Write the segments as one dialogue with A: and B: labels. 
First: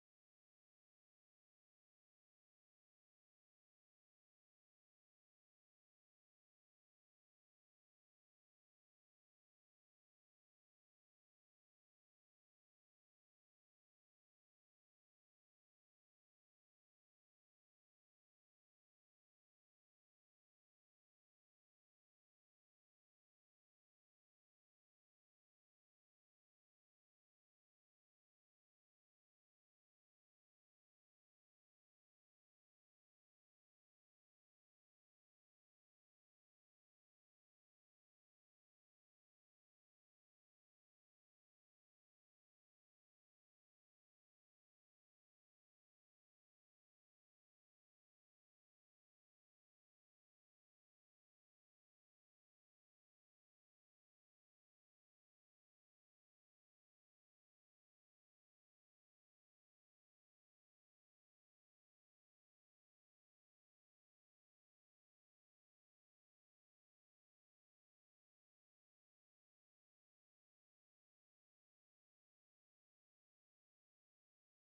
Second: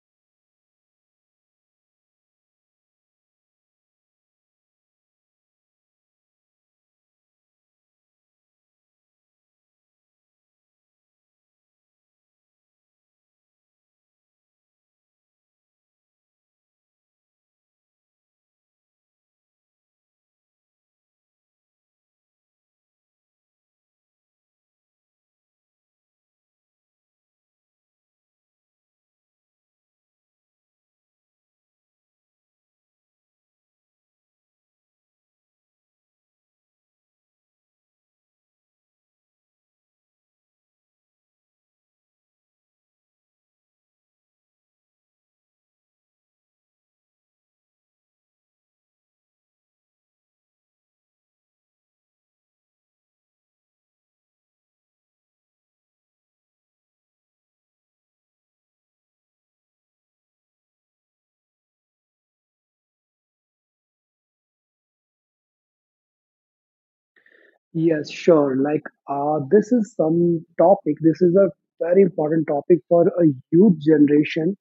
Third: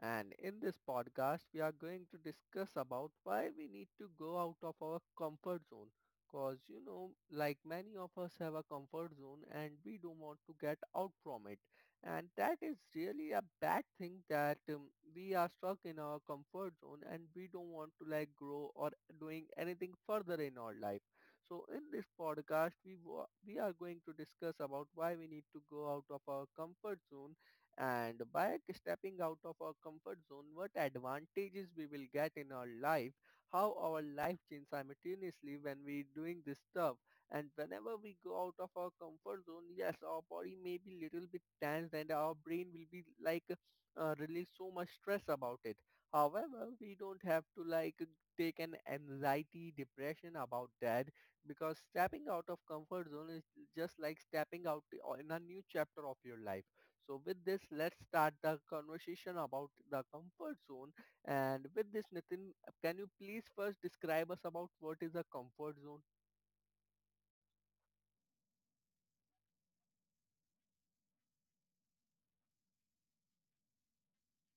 A: And in this podcast, we are going to discuss about why we need to go out of our comfort zone. Cause like many of us have a comfort zone and we don't want to get out from it. And that is really a bad thing that we are stuck in our comfort zone and we don't want to like grow or doing anything further in our life. So in this podcast, we are going to discuss about why we need to go out of our comfort zone, and by stepping out of our comfort zone, what advantages we will get in our life, how our life changes simultaneously when we doing this stuff, and whenever we go out of our comfort zone, yes, our body may be little bit tense, and our brain will be like release so much stress about it. However, we don't have to like take an anxiety, depression about that because stepping out of comfort zone is just like stepping out in a new chapter of your life. So with this, let's start the conversation about the comfort zone. And with this, Nitin, can you please first describe us about what is a comfort zone?
B: Yes, sure. Like, this is some topic. This is a very important topic for a youth generation.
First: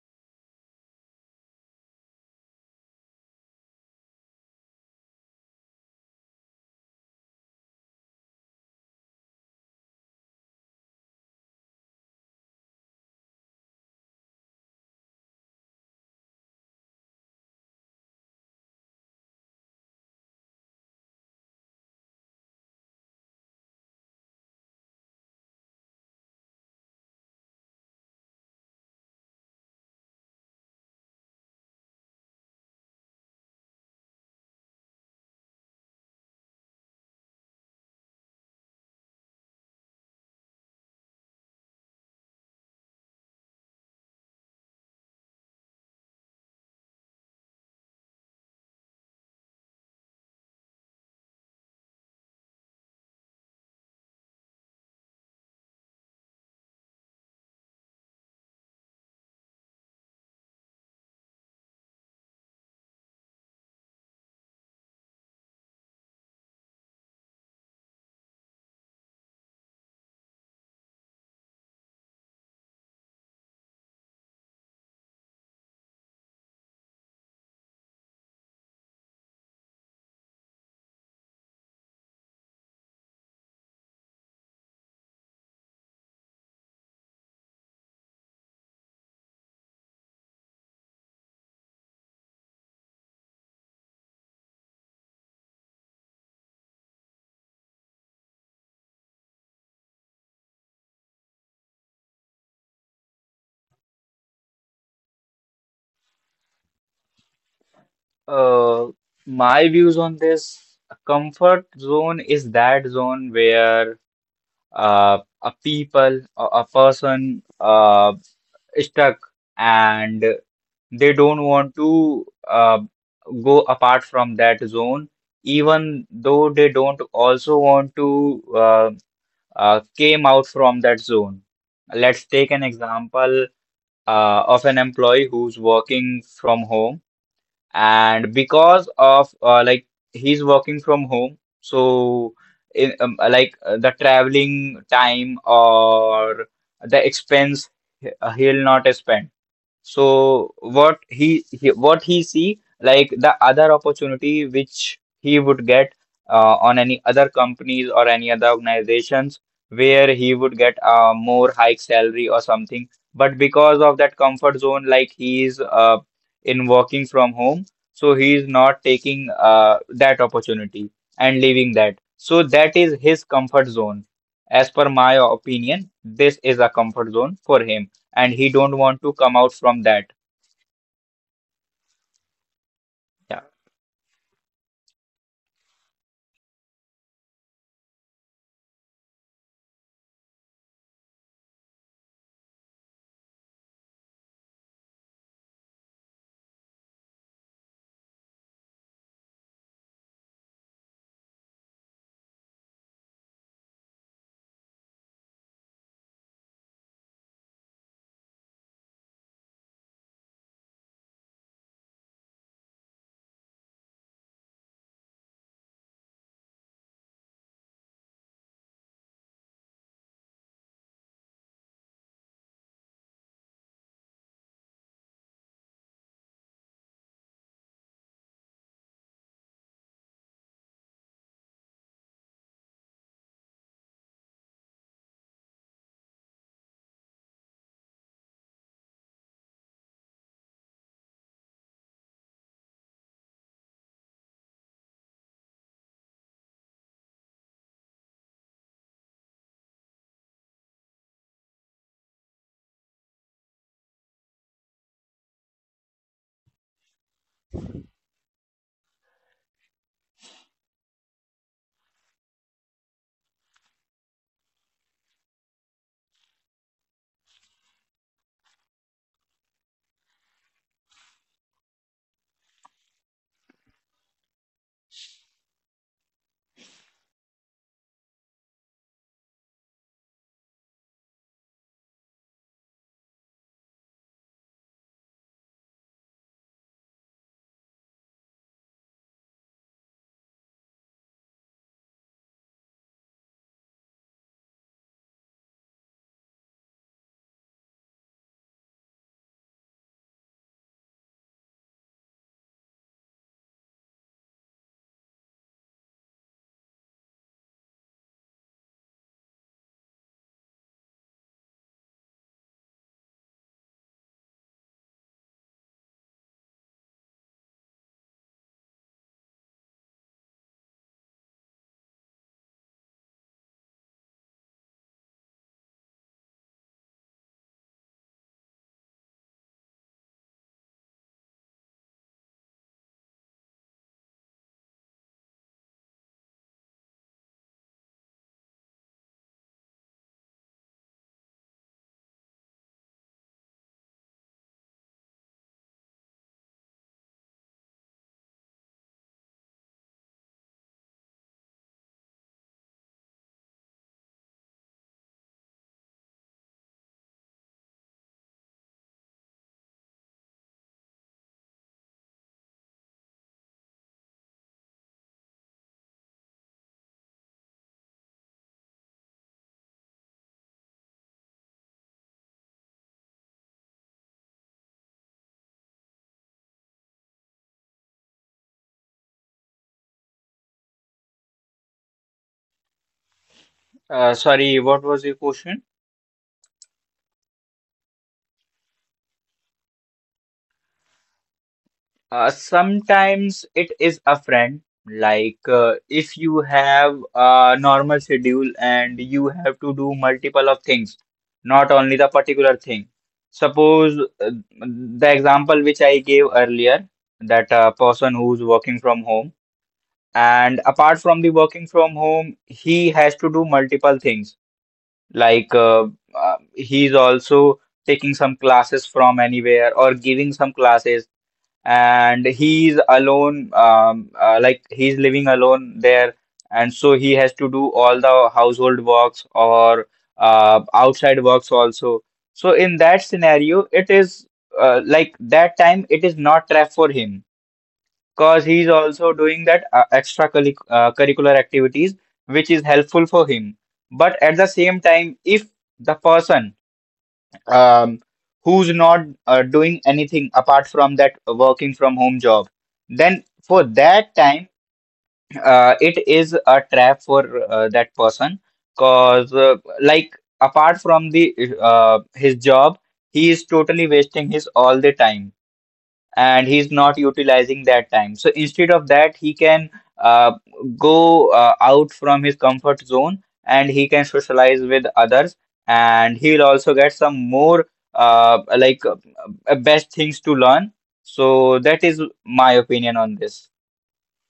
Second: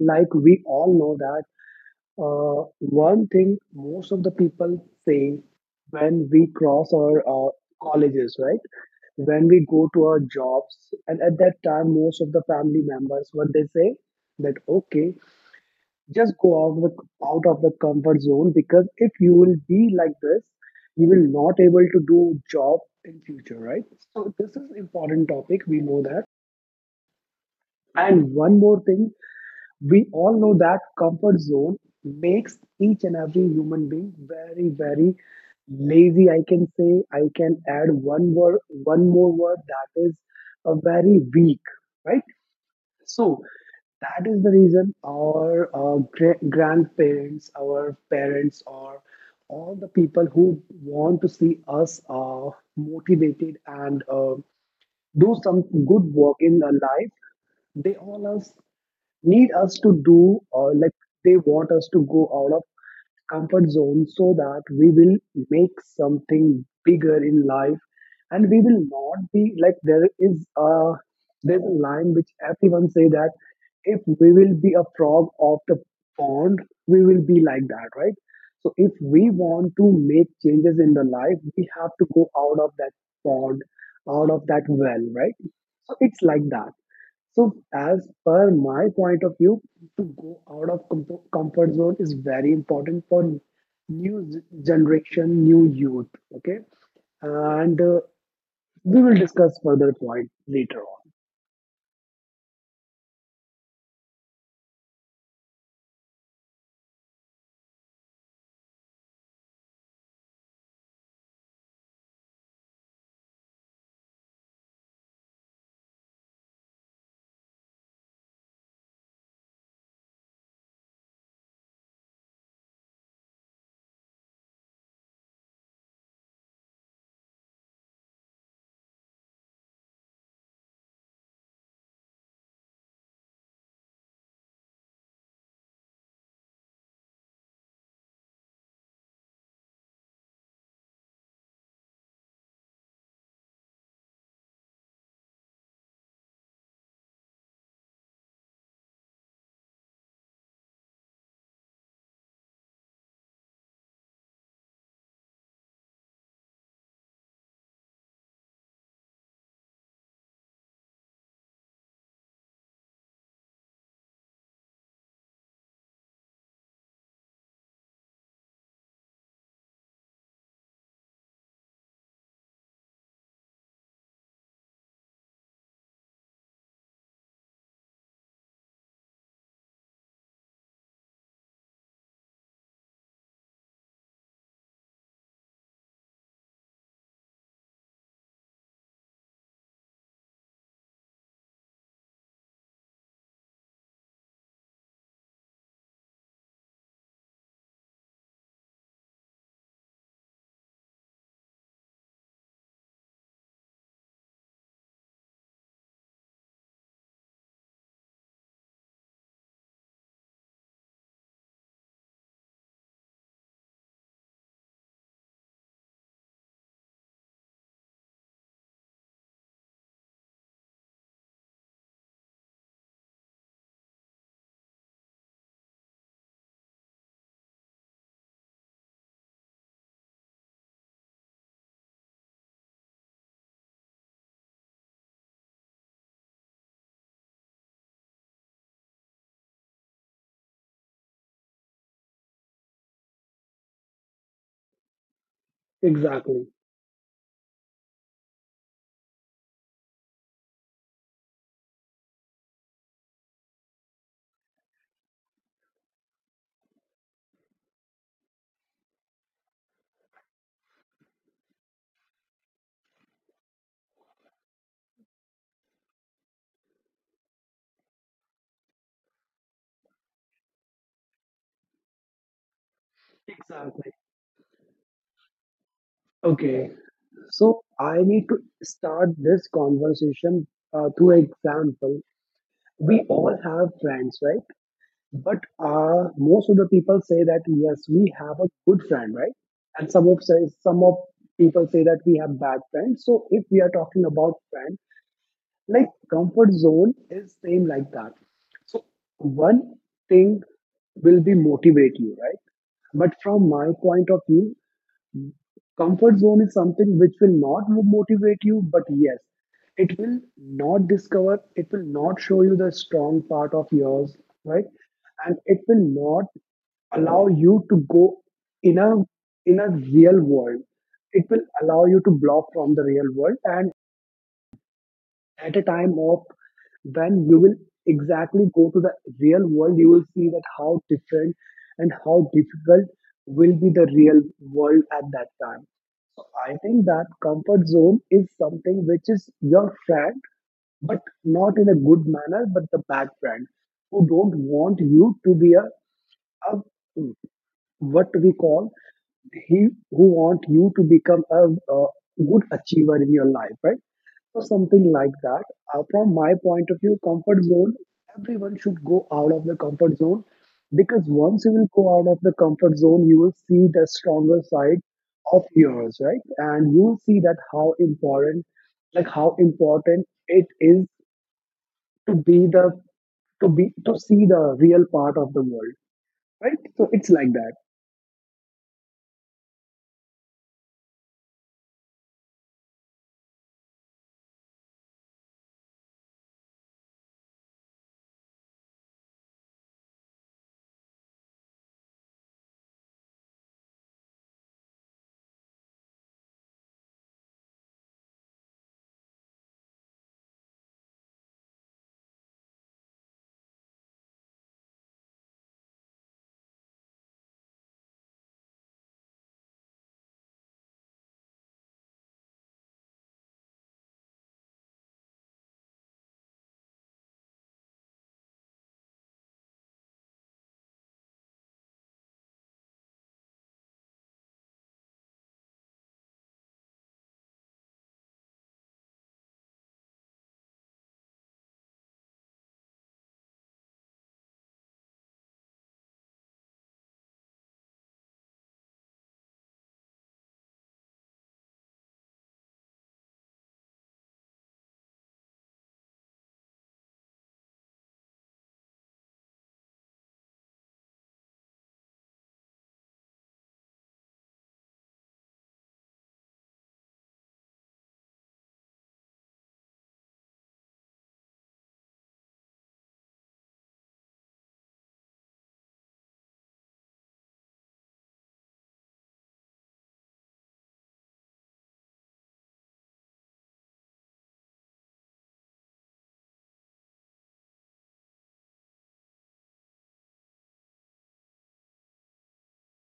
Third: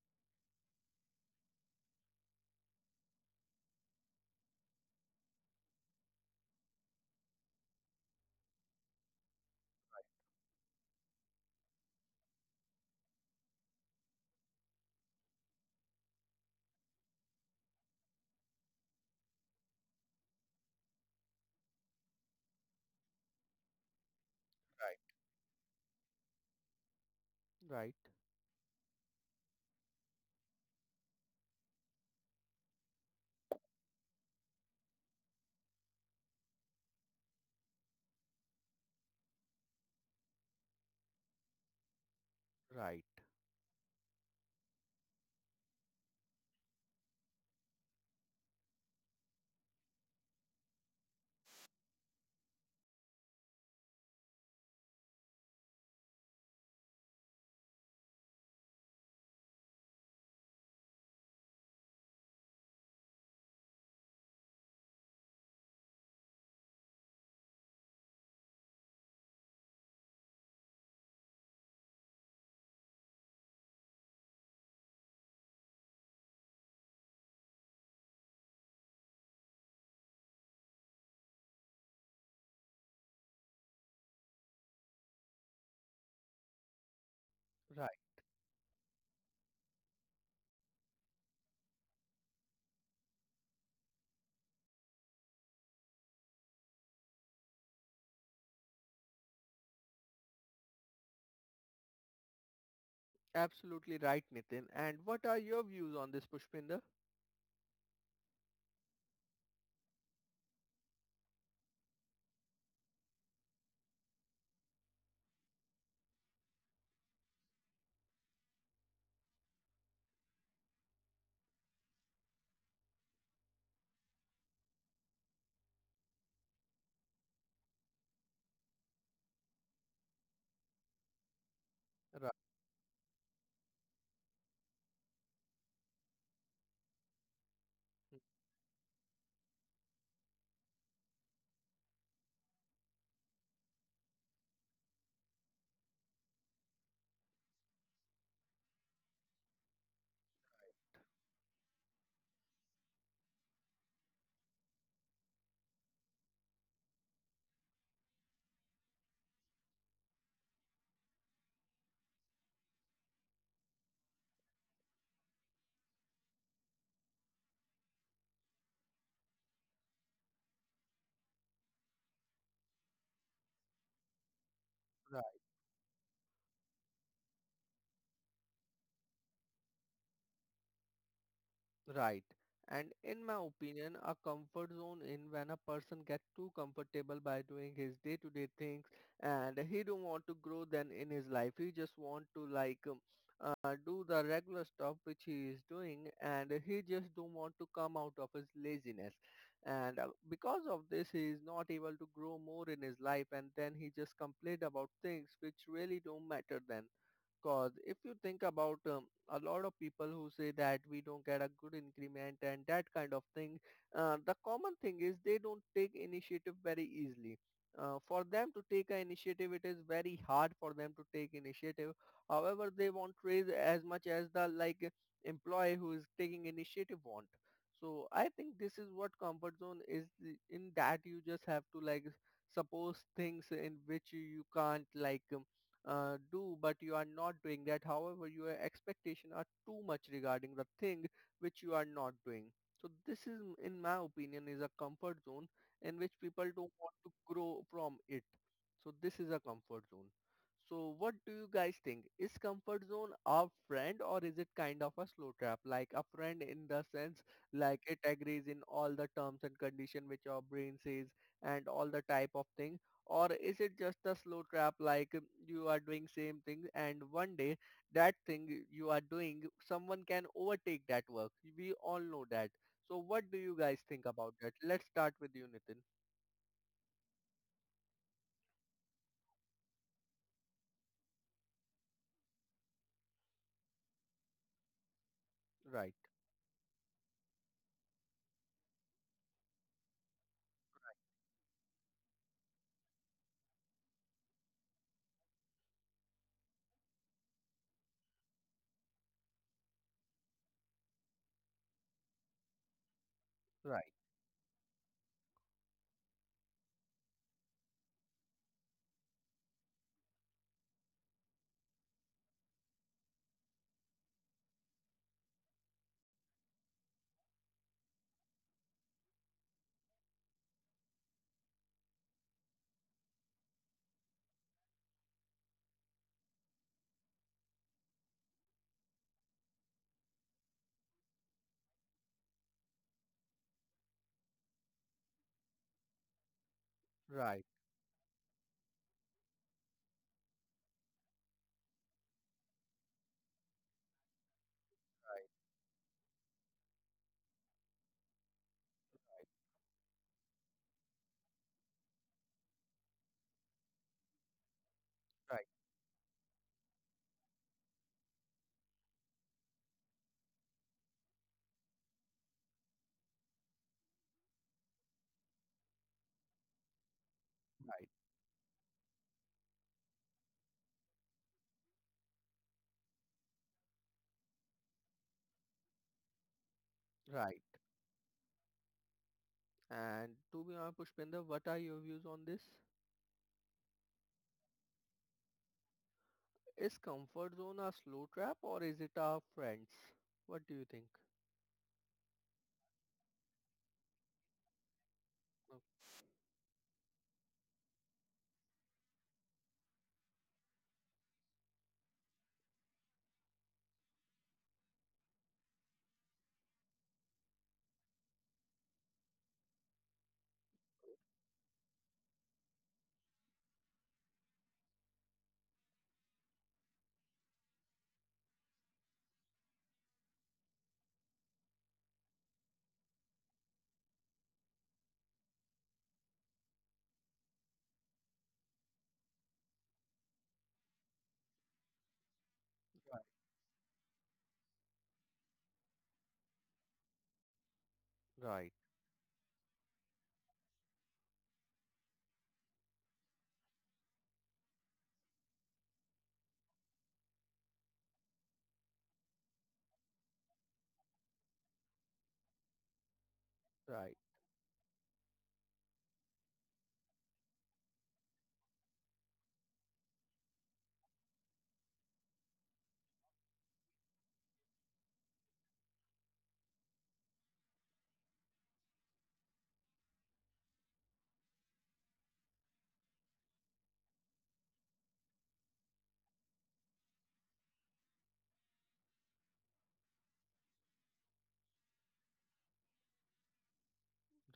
B: Like, we all know that one thing most of the people say when we cross our colleges, right? When we go to our jobs, and at that time, most of the family members, what they say that, okay, just go out of the comfort zone, because if you will be like this, you will not able to do job in future, right? So this is
A: Right.
B: important topic, we know that.
A: Right.
B: And one more thing, we all know that comfort zone makes each and every human being very, very lazy. I can say, I can add one word, one more word, that is a very weak, right?
A: Right.
B: So that is the reason our grandparents, our parents, or all the people who want to see us motivated and do some good work in our life, they all us need us to do, or like they want us to go out of comfort zone so that we will make something bigger in life. And we will not be like there's a line which everyone say that if we will be a frog of the pond, we will be like that, right? So if we want to make changes in the life, we have to go out of that pond, out of that well, right? So it's like that. So,
A: Right.
B: as per my point of view, to go out of comfort zone is very important for generation, new youth. Okay, and we will discuss further point later on.
A: Absolutely right, Nitin. And what are your views on this, Pushpinder?
C: Uh, my views on this, a comfort zone is that zone where a people, a person is stuck and they don't want to go apart from that zone, even though they don't also want to came out from that zone. Let's
A: Right.
C: take an example of an employee who's working from home,
A: Right.
C: and because of like he's working from home, so in, like the traveling time or the expense, he'll not spend. So what he what he see, like the other opportunity which he would get on any other companies or any other organizations where he would get a more high salary or something. But because of that comfort zone, like he is, in working from home, so he is not taking that opportunity and leaving that. So that is his comfort zone. As per my opinion, this is a comfort zone for him and he don't want to come out from that.
A: Right. And in my
C: Yeah.
A: opinion, a comfort zone in when a person gets too comfortable by doing his day-to-day things, and he don't want to grow then in his life. He just want to like do the regular stuff which he is doing, and he just don't want to come out of his laziness. And because of this, he is not able to grow more in his life, and then he just complain about things which really don't matter then, cause if you think about a lot of people who say that we don't get a good increment and that kind of thing, the common thing is they don't take initiative very easily. For them to take an initiative, it is very hard for them to take initiative. However, they won't raise as much as the like employee who is taking initiative want. So I think this is what comfort zone is, in that you just have to like suppose things in which you can't like do, but you are not doing that, however your expectation are too much regarding the thing which you are not doing. So this, is in my opinion, is a comfort zone in which people don't want
B: Exactly.
A: to grow from it. So this is a comfort zone. So what do you guys think, is comfort zone a friend or is it kind of a slow trap? Like a friend in the sense, like it agrees in all the terms and condition which our brain says, and all the type of things. Or is it just a slow trap, like you are doing same thing, and one day that thing you are doing someone can overtake that work. We all know that. So what do you guys think about
B: Exactly.
A: that? Let's start with you, Nitin.
B: Okay. So I need to start this conversation through example. We all have friends, right?
A: Right.
B: But most of the people say that yes, we have a good friend, right? And some of people say that we have bad friends. So if we are talking about friend, like comfort zone is same like that. So one thing will be motivate you, right? But
A: Right.
B: from my point of view, comfort zone is something which will not motivate you, but yes, it will not discover, it will not show you the strong part of yours, right? And it will not allow you to go in a in a real world. It will allow you to block from the real world, and at a time of when you will exactly go to the real world, you will see that how different and how difficult will be the real world at that time. So I
A: Right.
B: think that comfort zone is something which is your friend, but not in a good manner, but the bad friend who don't
A: Right.
B: want you to be a what we call, he who want you to become a good achiever in your life, right? So
A: Right.
B: something like that. From my point of view, comfort zone, everyone should go out of the comfort zone, because once you will go out of the comfort zone, you will see the stronger side of yours, right? And you will see that how important, like how important it is to be the to be to see the real part of the world, right?
A: Right. Right.
B: So it's like that.
A: And to be honest, Pushpinder, what are your views on this?
C: Sorry, what was your question?
A: Is comfort zone a slow trap or is it our friends? What do you think?
C: Sometimes it is a friend. Like,
A: Oh,
C: if you have a normal schedule and you have to do multiple of things, not only the particular thing. Suppose the example which I gave earlier, that a person who's working from home, and apart from the working from home, he has to do multiple things. Like he's also taking some classes from anywhere or giving some classes, and he's alone. Like he's living alone there, and so he has to do all the household works or outside works also. So in
A: right.
C: that scenario, it is, like that time, it is not trap for him because
A: Right.
C: he's also doing that extra curricular activities which is helpful for him. But at the same time, if the person, um, who's not doing anything apart from that working from home job, then for
A: Right.
C: that time, it is a trap for that person because, like, apart from the his job, he is totally wasting his all the time and he's not utilizing that time. So instead of that, he can uh, go out from his comfort zone and he can socialize with others, and he'll also get some more uh, like uh, best things to learn. So that is my opinion on this.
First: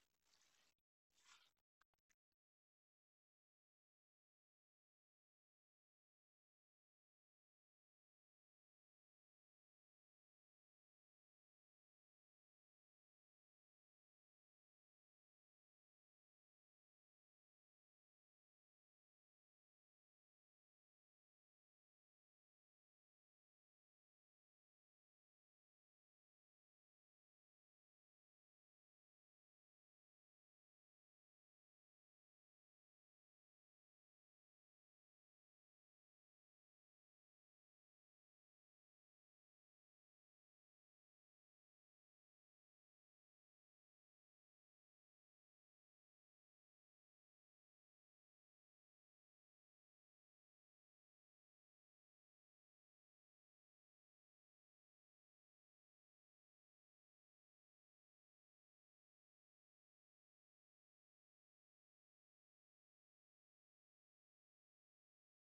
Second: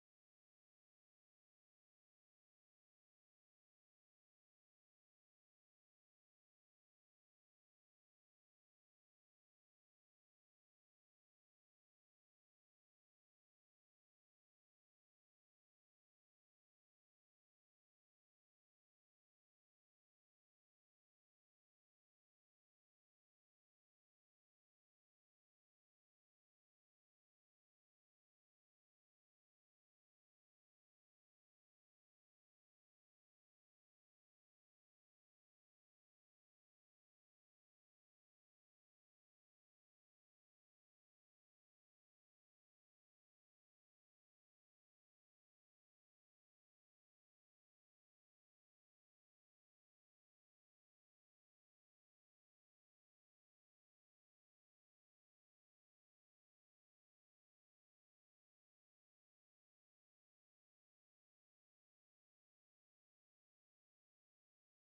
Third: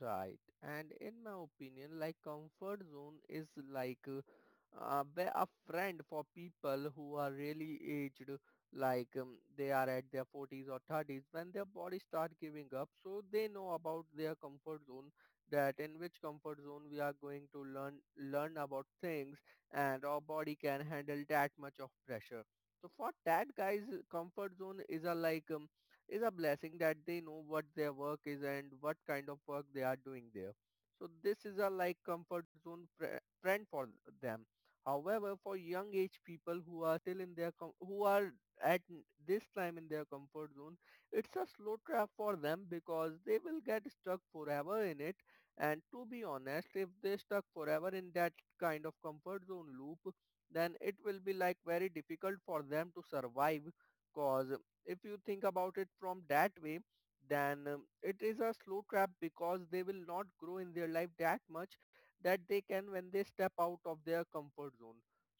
A: Right. And in my opinion, like comfort zone is like be a friend for people who are really aged, like they are at their 40s or 30s, when their body start giving up, so they know about their comfort zone, that in which comfort zone we are going to learn about things, and our body can handle that much of pressure. So for that guys, comfort zone is a like is a blessing, that they know what their work is and what kind of work they are doing there. So this is a like comfort zone trend for them. However, for young age people who are still in their who are at this time in their comfort zone, it's a slow trap for them because they will get stuck forever in it. And to be honest, if they stuck forever in that kind of comfort zone loop, then it will be like very difficult for them to survive, cause if you think about it from that way, then it is a slow trap because they will not grow in their life that much that they can when they step out of their comfort zone.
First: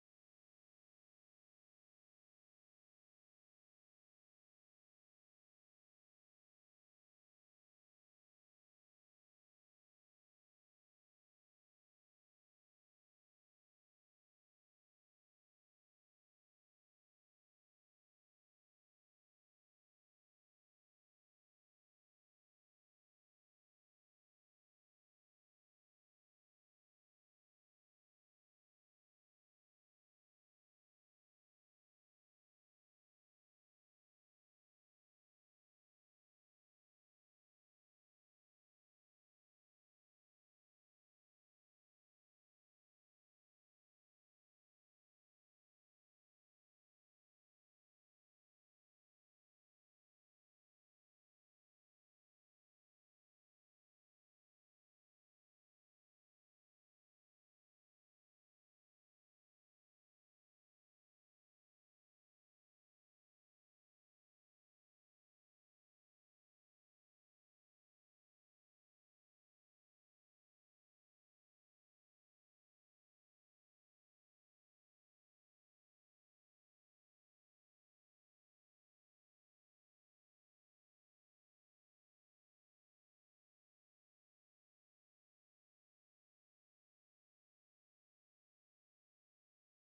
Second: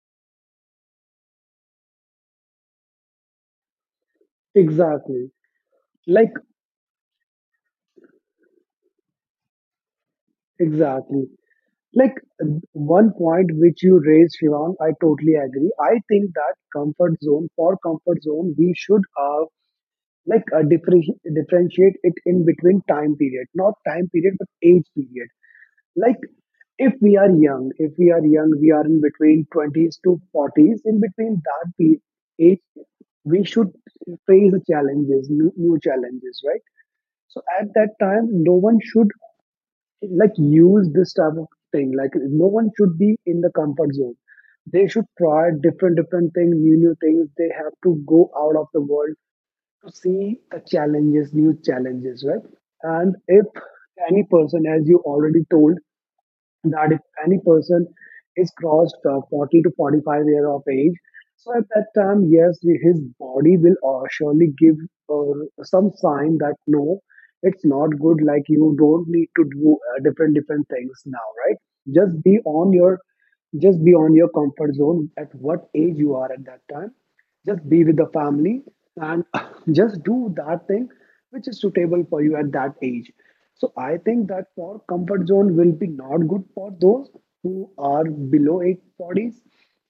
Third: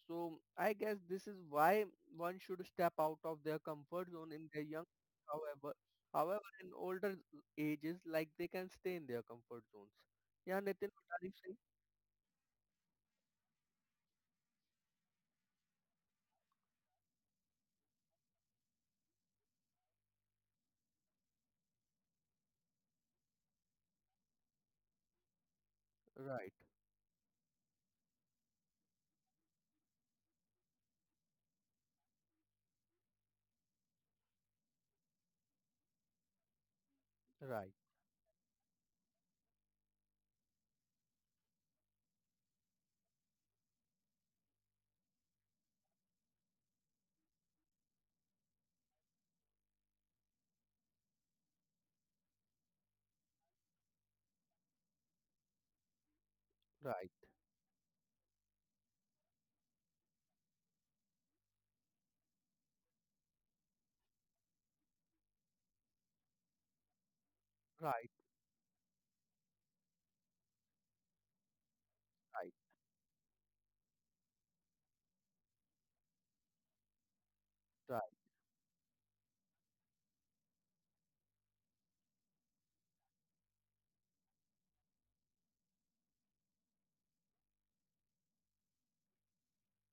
A: So I guess this is why one should step out of their comfort zone in their young.
B: Exactly.
A: However,
B: Like,
A: in older ages, like they can stay in their comfort zones. Yeah, Nitin, what are
B: exactly.
A: you saying?
B: Like, one point which you raised, Shivang, I totally agree. I think that comfort zone, for comfort zone, we should, like differentiate it in between time period, not time period, but age period. Like,
A: Right,
B: if we are young, if we are young, we are in between 20s to 40s, in between that age, we should face challenges, new, new challenges, right? So at
A: right,
B: that time, no one should, like, use this type of thing, like no one should be in the comfort zone. They should try different different things, new new things. They have to go out of the world to see the challenges, new challenges, right? And if any person, as you already told, that if
A: right,
B: any person is crossed 40 to 45 year of age, so at that time yes, his body will surely give some sign that no, it's
A: right,
B: not
A: right,
B: good, like you don't need to do different different things now, right? Just be on your just be on your comfort zone, at what age you are at that time, just be with the
A: right.
B: family and just do that thing which is suitable for you at that age. So I think that for comfort zone will be not good for those who are below age 40s.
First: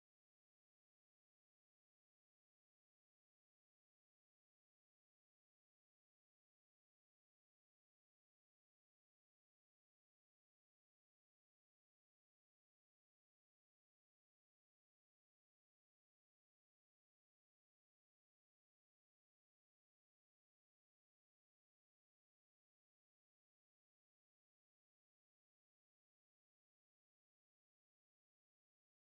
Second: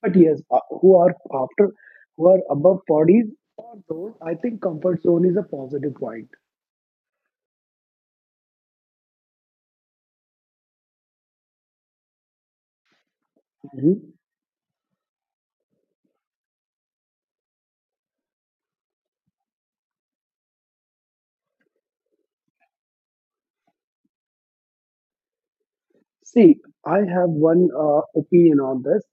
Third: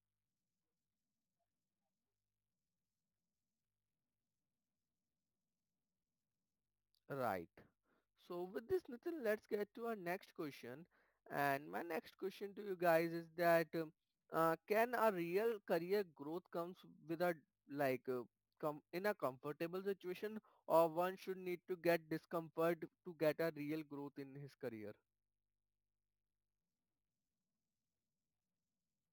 B: But yes, who are after, who are above 40s, for those I think comfort zone is a positive point.
A: Right. So with this, Nitin, let's get to our next question. And my next question to you guys is that
B: Mhm.
A: can a real career growth comes with a like in a comfortable situation, or one should need to get discomfort to get a real growth in his career?
B: See, I have one opinion on this,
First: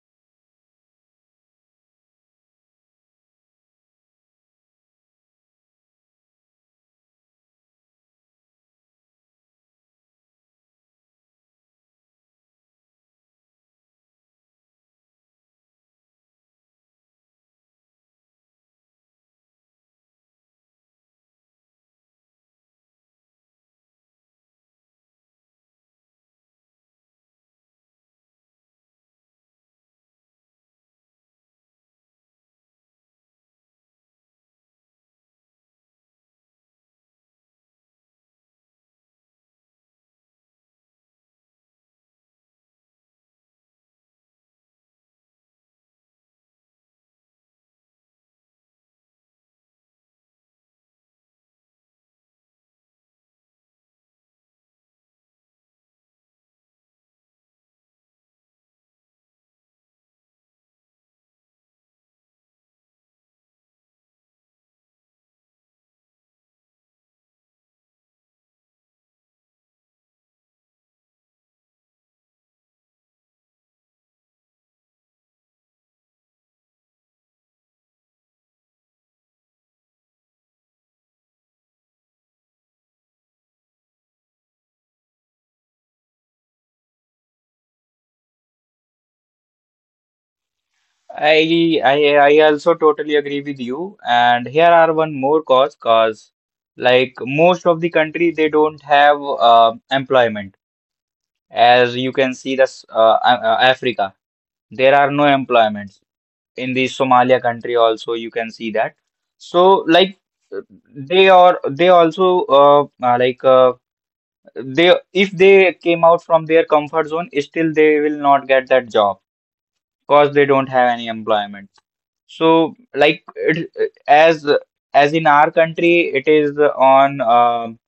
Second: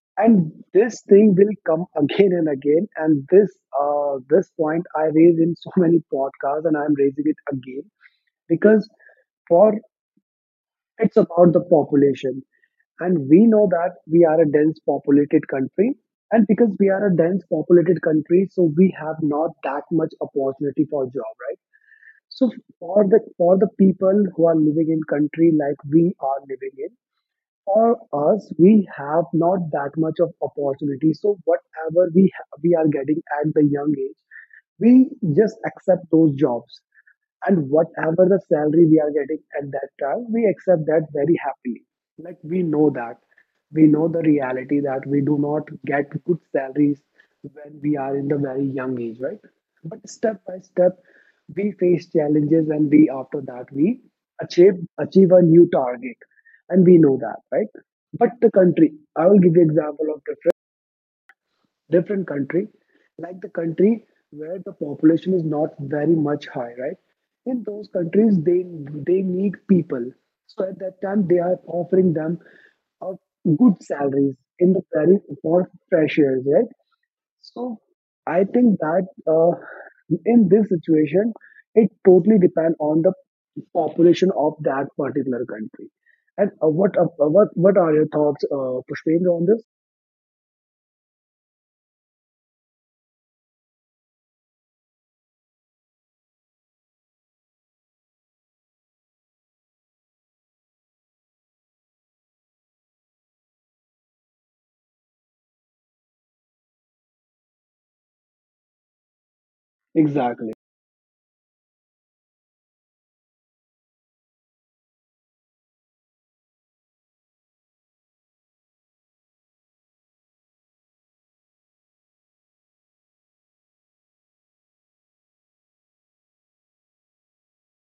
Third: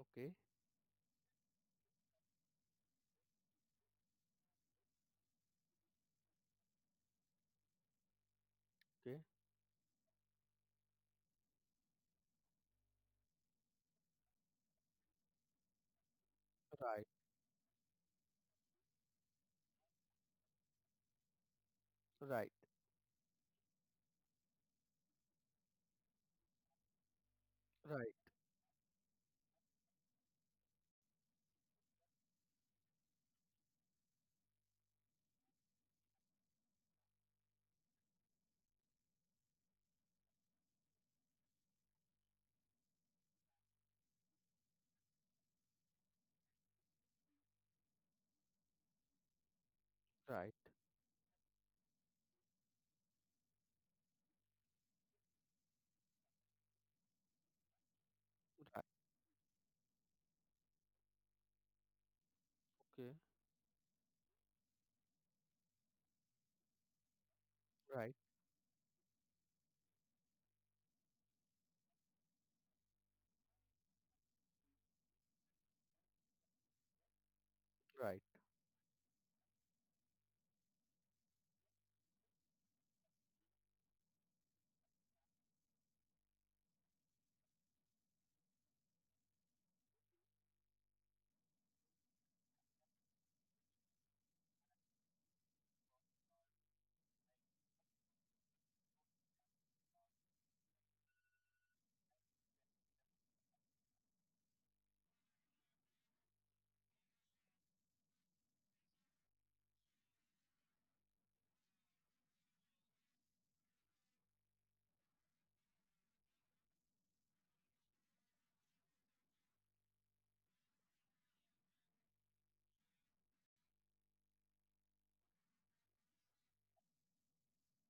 A: Okay.
B: and this thing will come again and again, and this point I raise in so many podcasts, and I'm raising it again because,
A: Okay.
B: for, it's about the population, and we know that we are a dense populated country. And because we
A: Right.
B: are a dense populated country, so we have not that much opportunity for job, right?
A: Right.
B: So for the people who are living in country like we are living in, for
A: Right.
B: us, we have not that much of opportunity. So whatever we are getting at the young age, we just accept those jobs. And whatever the salary we are getting at that time, we accept that very happily. Like we know that. We know the reality that we do not get good salaries when we are in the very young age, right? But step
A: Right.
B: by step, we face challenges, and we, after that, we achieve a new target. And we know that, right? But the
A: Right.
B: country, I will give you example of different different country,
A: Okay.
B: like the country where the population is not very much high, right? In those
A: Right.
B: countries, they need people. So at that time, they are offering them of good salaries in the very for freshers, right? So
A: Right.
B: I think that in this situation, it totally depends on the population of that particular country. And what what are your thoughts, Pushpendra, on this?
C: I also totally agree with you. And here are one more cause, like most of the country they don't have employment, as you can see this, Africa. There are no employments in the Somalia country also, you can see that. So like,
B: Exactly.
C: uh, they are, they also, they if they came out from their comfort zone still they will not get that job because they don't have any employment. So like it, as as in our country, it is on um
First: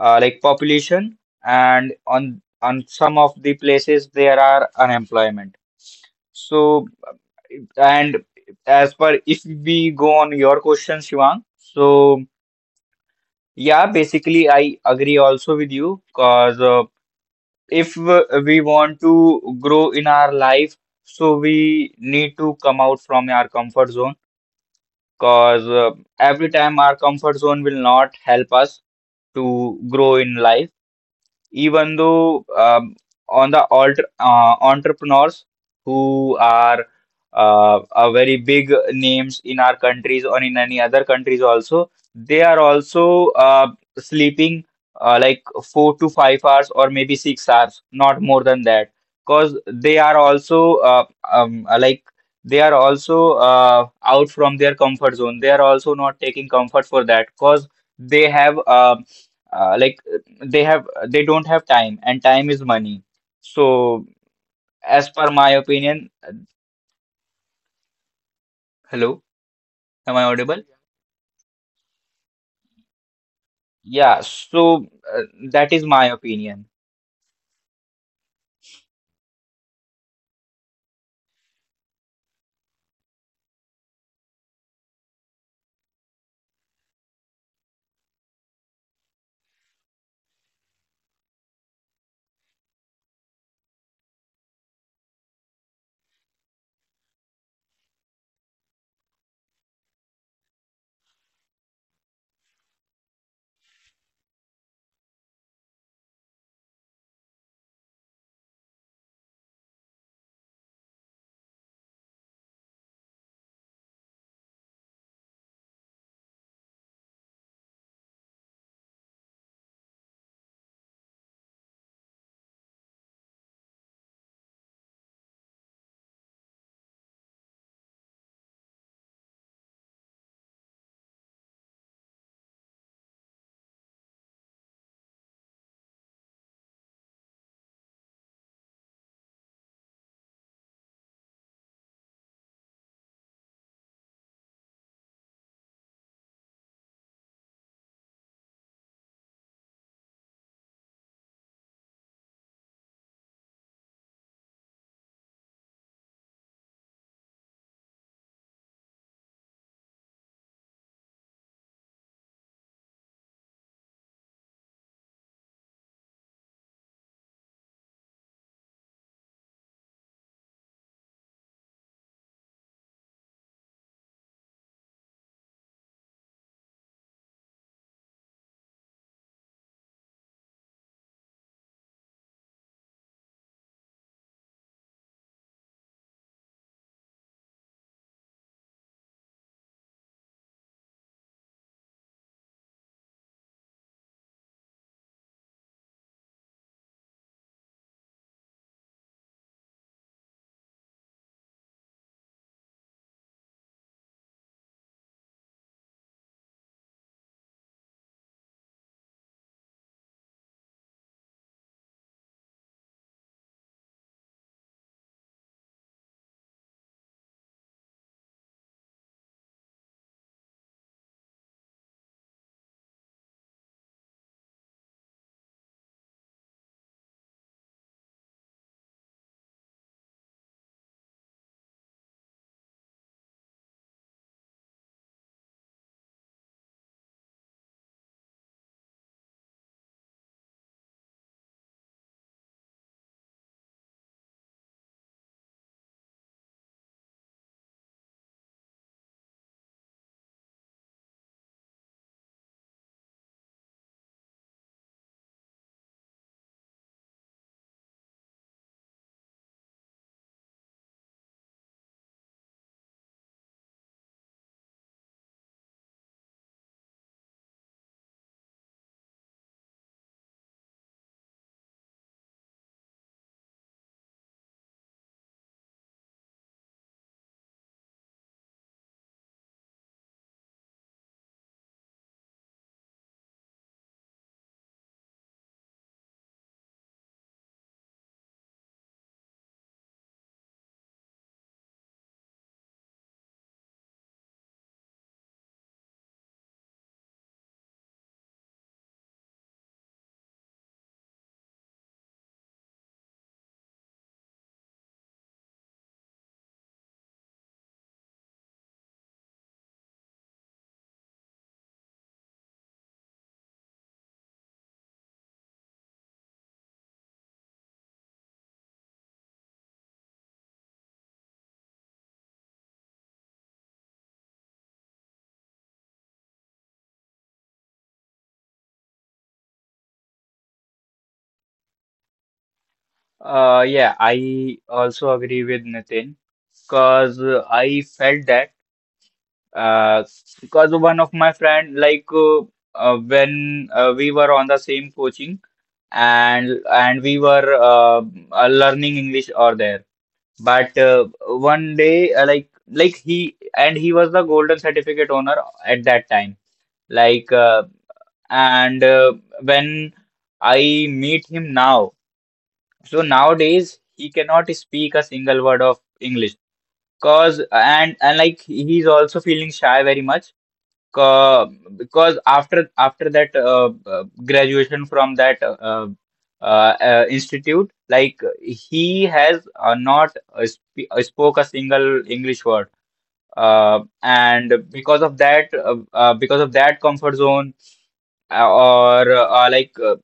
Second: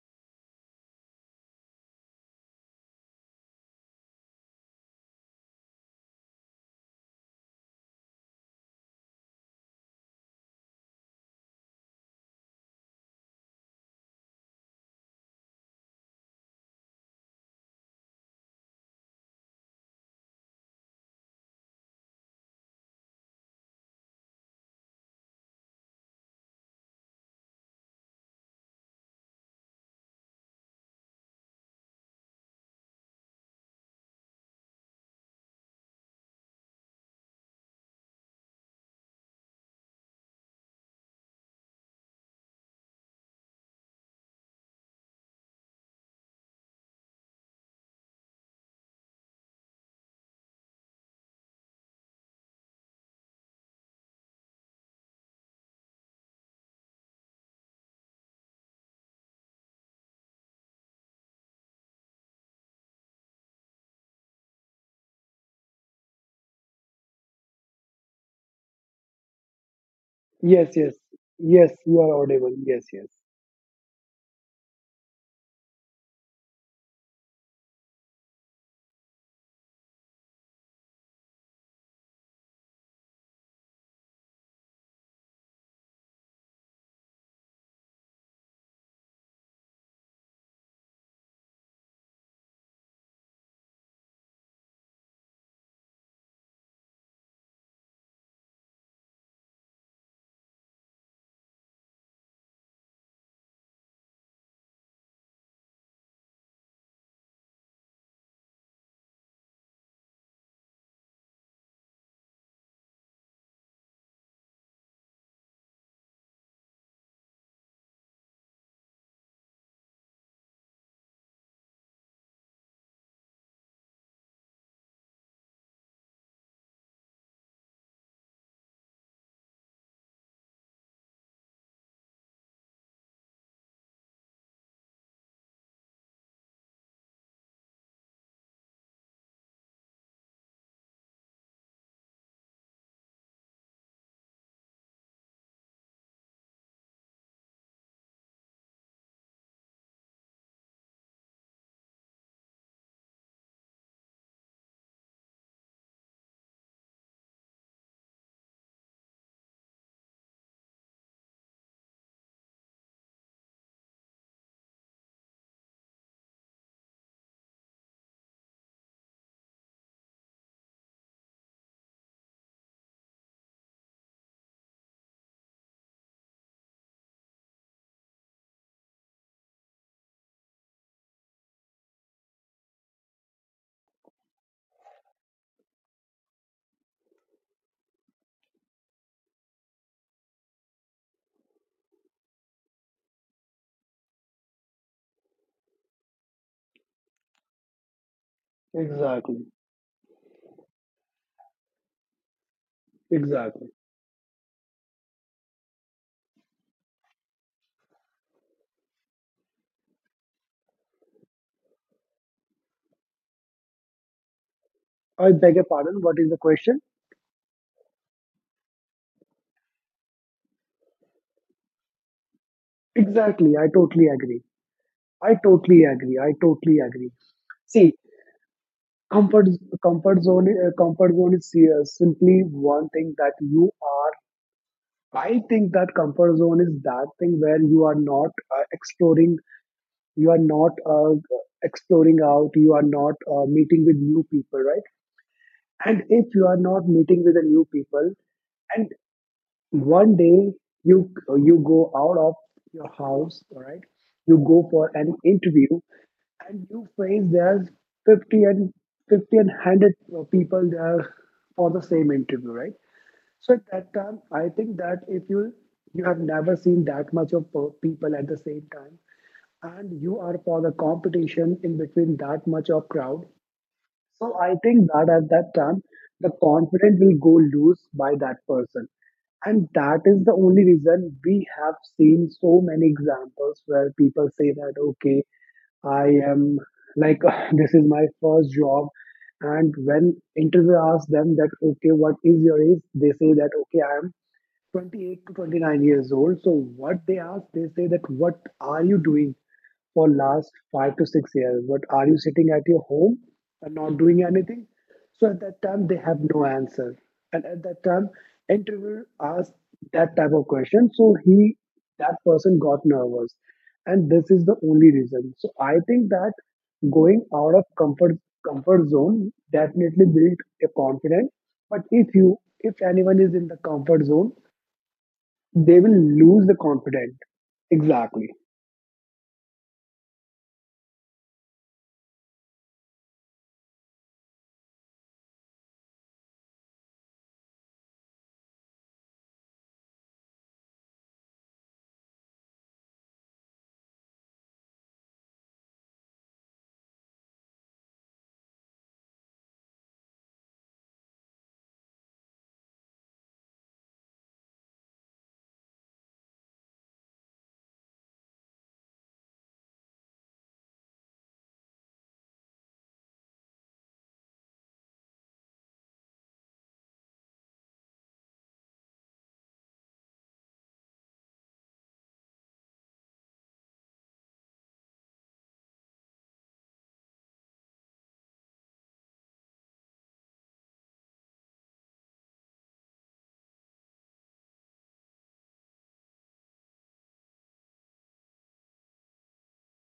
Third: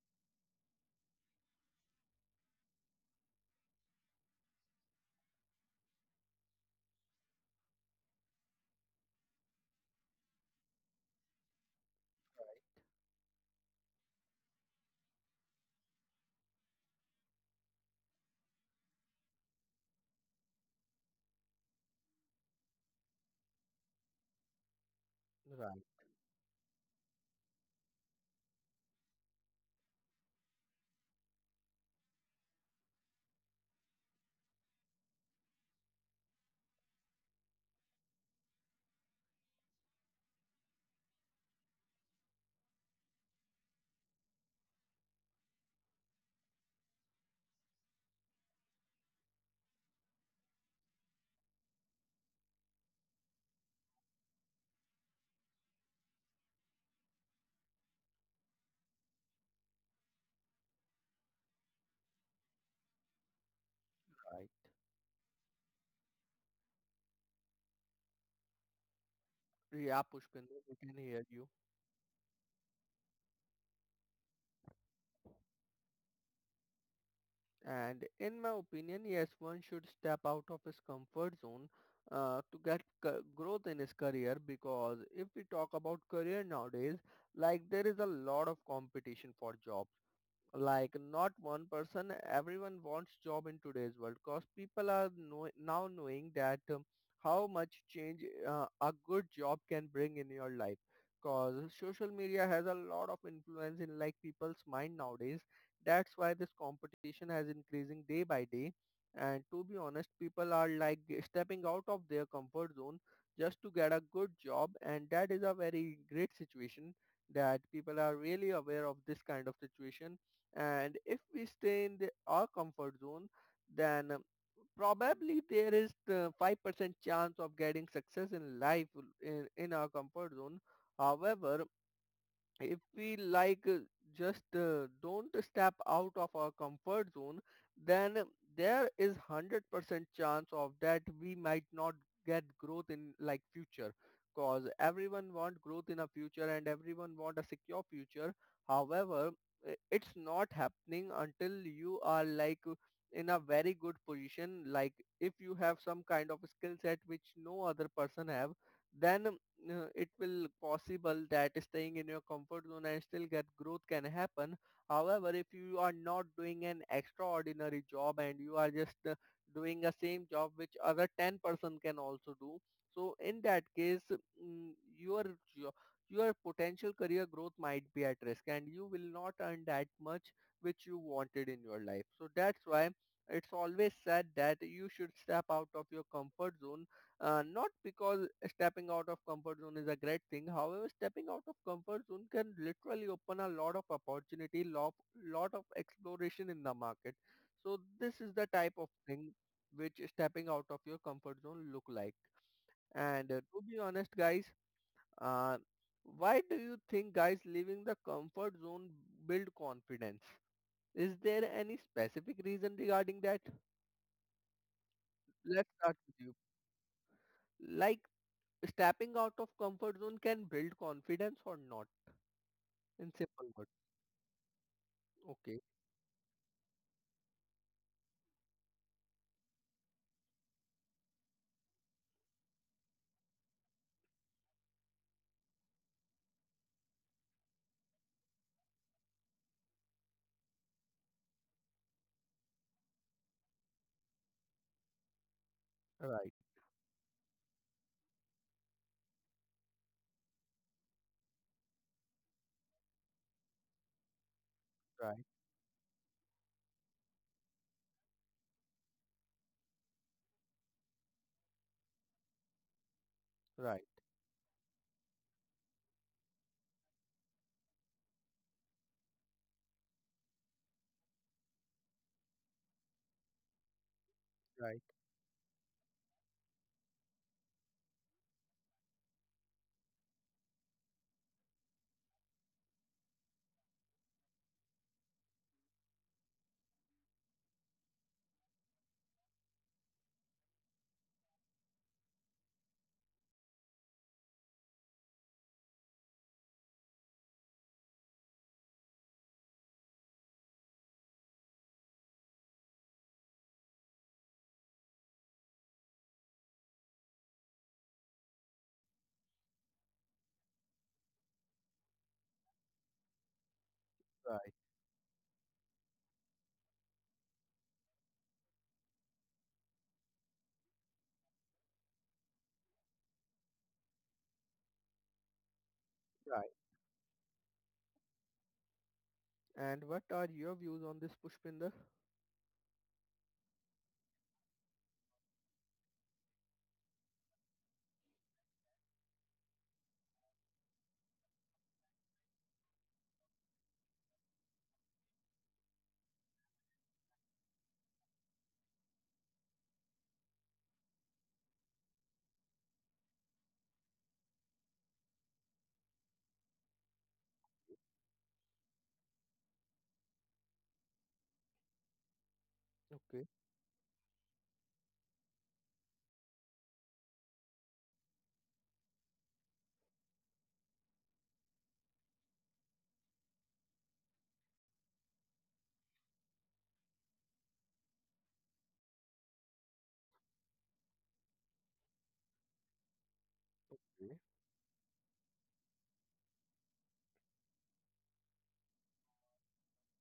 C: uh, like population, and on some of the places there are unemployment. So, and as per, if we go on your question, Shivang, so yeah, basically I agree also with you because, if, we want to grow in our life, so we need to come out from our comfort zone. Because
A: Right.
C: every time our comfort zone will not help us to grow in life, even though, on the alter, entrepreneurs who are very big names in our countries or in any other countries also, they are also sleeping, like 4 to 5 hours or maybe 6 hours, not more than that, because they are also like they are also out from their comfort zone. They are also not taking comfort for that, because they have like they have, they don't have time and time is money. So
A: Right.
C: as per my opinion, hello?
A: Yeah,
C: Am I audible?
A: Pushpinder, we
B: Yes,
A: can
B: yes,
A: hear you.
B: yes, you are audible. Yes, yes,
C: Yeah, so uh, that is my opinion.
A: And in my opinion, yes, one should step out of his comfort zone to get growth in his career, because if we talk about career nowadays, like there is a lot of competition for job, like not one person, everyone wants job in today's world, because people are now knowing that how much change a good job can bring in your life, because social media has a lot of influence in like people's mind nowadays. That's why this competition has increasing day by day. And to be honest, people are like stepping out of their comfort zone just to get a good job, and that is a very great situation that people are really aware of this kind of situation. And if we stay in the, our comfort zone, then probably there is the 5% chance of getting success in life in our comfort zone. However, if we like just don't step out of our comfort zone, then there is 100% chance of that we might not get growth in like future, cause everyone want growth in a future and everyone want a secure future. However, it's not happening until you are like in a very good position, like if you have some kind of skill set which no other person have, then it will possible that staying in your comfort zone and still get growth can happen. However, if you are not doing an extraordinary job and you are just doing a same job which other 10-person can also do, so in that case, your jo- your potential career growth might be at risk, and you will not earn that much which you wanted in your life. So that's why it's always said that you should step out of your comfort zone, not because stepping out of comfort zone is a great thing. However, stepping out of comfort zone can literally open a lot of opportunity, lot, lot of exploration in the market. So this is the type of thing
B: exactly,
A: which stepping out of your comfort zone look like. And to
B: exactly.
A: be honest, guys, uh, why do you think guys leaving the comfort zone build confidence? Is there any specific reason regarding that?
B: I beg your
A: Let's start
B: pardon,
A: with
B: what is
A: you.
B: the question?
A: Like, stepping out of comfort zone can build confidence or not, in simple
B: Exactly,
A: words.
B: I totally agree. I
A: Okay,
B: totally agree. I totally agree. See, comfort comfort zone is simply one thing that you are. I think that comfort zone is that thing where you are not exploring, you are not exploring out, you are not meeting with new people, right? And
A: right,
B: if you are not meeting with the new people, and one day you you go out of your house, all right, you go for
A: right,
B: an interview, and you face, there's 50 and 50 and 100 people there for the same interview, right? So at
A: right,
B: that time I think that if you, you have never seen that much of people at the same time, and you are for the competition in between that much of crowd. So I
A: right,
B: think that at that time, the confidence will go loose by that person. And that is the only reason we have seen so many examples where people say that, okay, I am like, this is my first job. And when interviewer asks them that, okay, what is your age? They say that, okay, I am 28 to 29 years old. So what they ask, they say that what are you doing for last 5 to 6 years? What are you sitting at your home and not doing anything? So at that time they have no answer. And at that time, interviewer asked that type of question. So he that person got nervous. And this is
A: right,
B: the only reason. So I think that going out of comfort zone definitely build a confidence. But if anyone is in the comfort zone, they will lose
A: right.
B: the confidence. Exactly,
A: And what are your views on this, Pushpinder?
C: Yeah, I also agree with Nitin, because I felt that uh because one of my friend, like, when we were on the same coaching, and we were learning English over there. But one day, like he, and he was the golden certificate owner at that time. Like and when I meet him now, so
A: Okay,
C: nowadays he cannot speak a single word of English. Cause and like he's also feeling shy very much, uh, because after that graduation from that institute, like he has not sp spoke a single English word.
A: okay.
C: And because of that comfort zone, or like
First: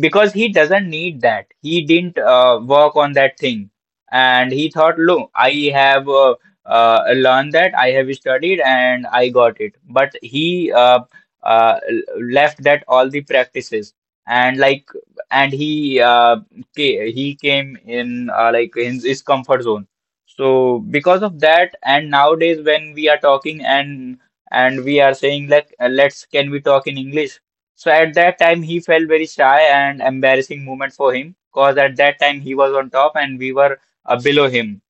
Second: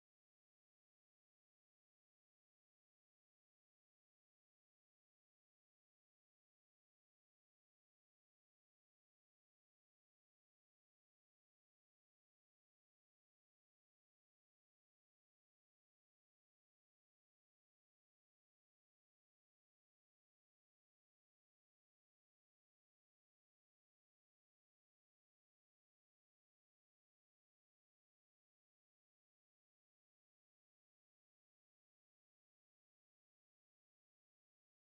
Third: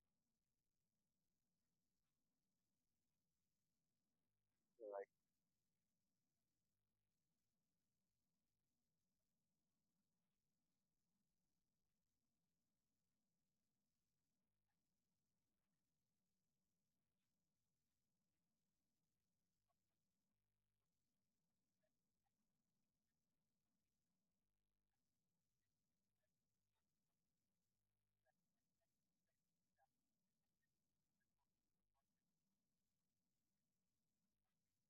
C: because he doesn't need that. He didn't work on that thing, and he thought, "Look, I have learned that, I have studied, and I got it." But he uh, left that all the practices, and like, and he, he came in, like in his comfort zone. So because of that, and nowadays when we are talking, and we are saying like, "Let's, can we talk in English?" So at that time, he felt very shy and embarrassing moment for him, because at that time he was on top and we were below him.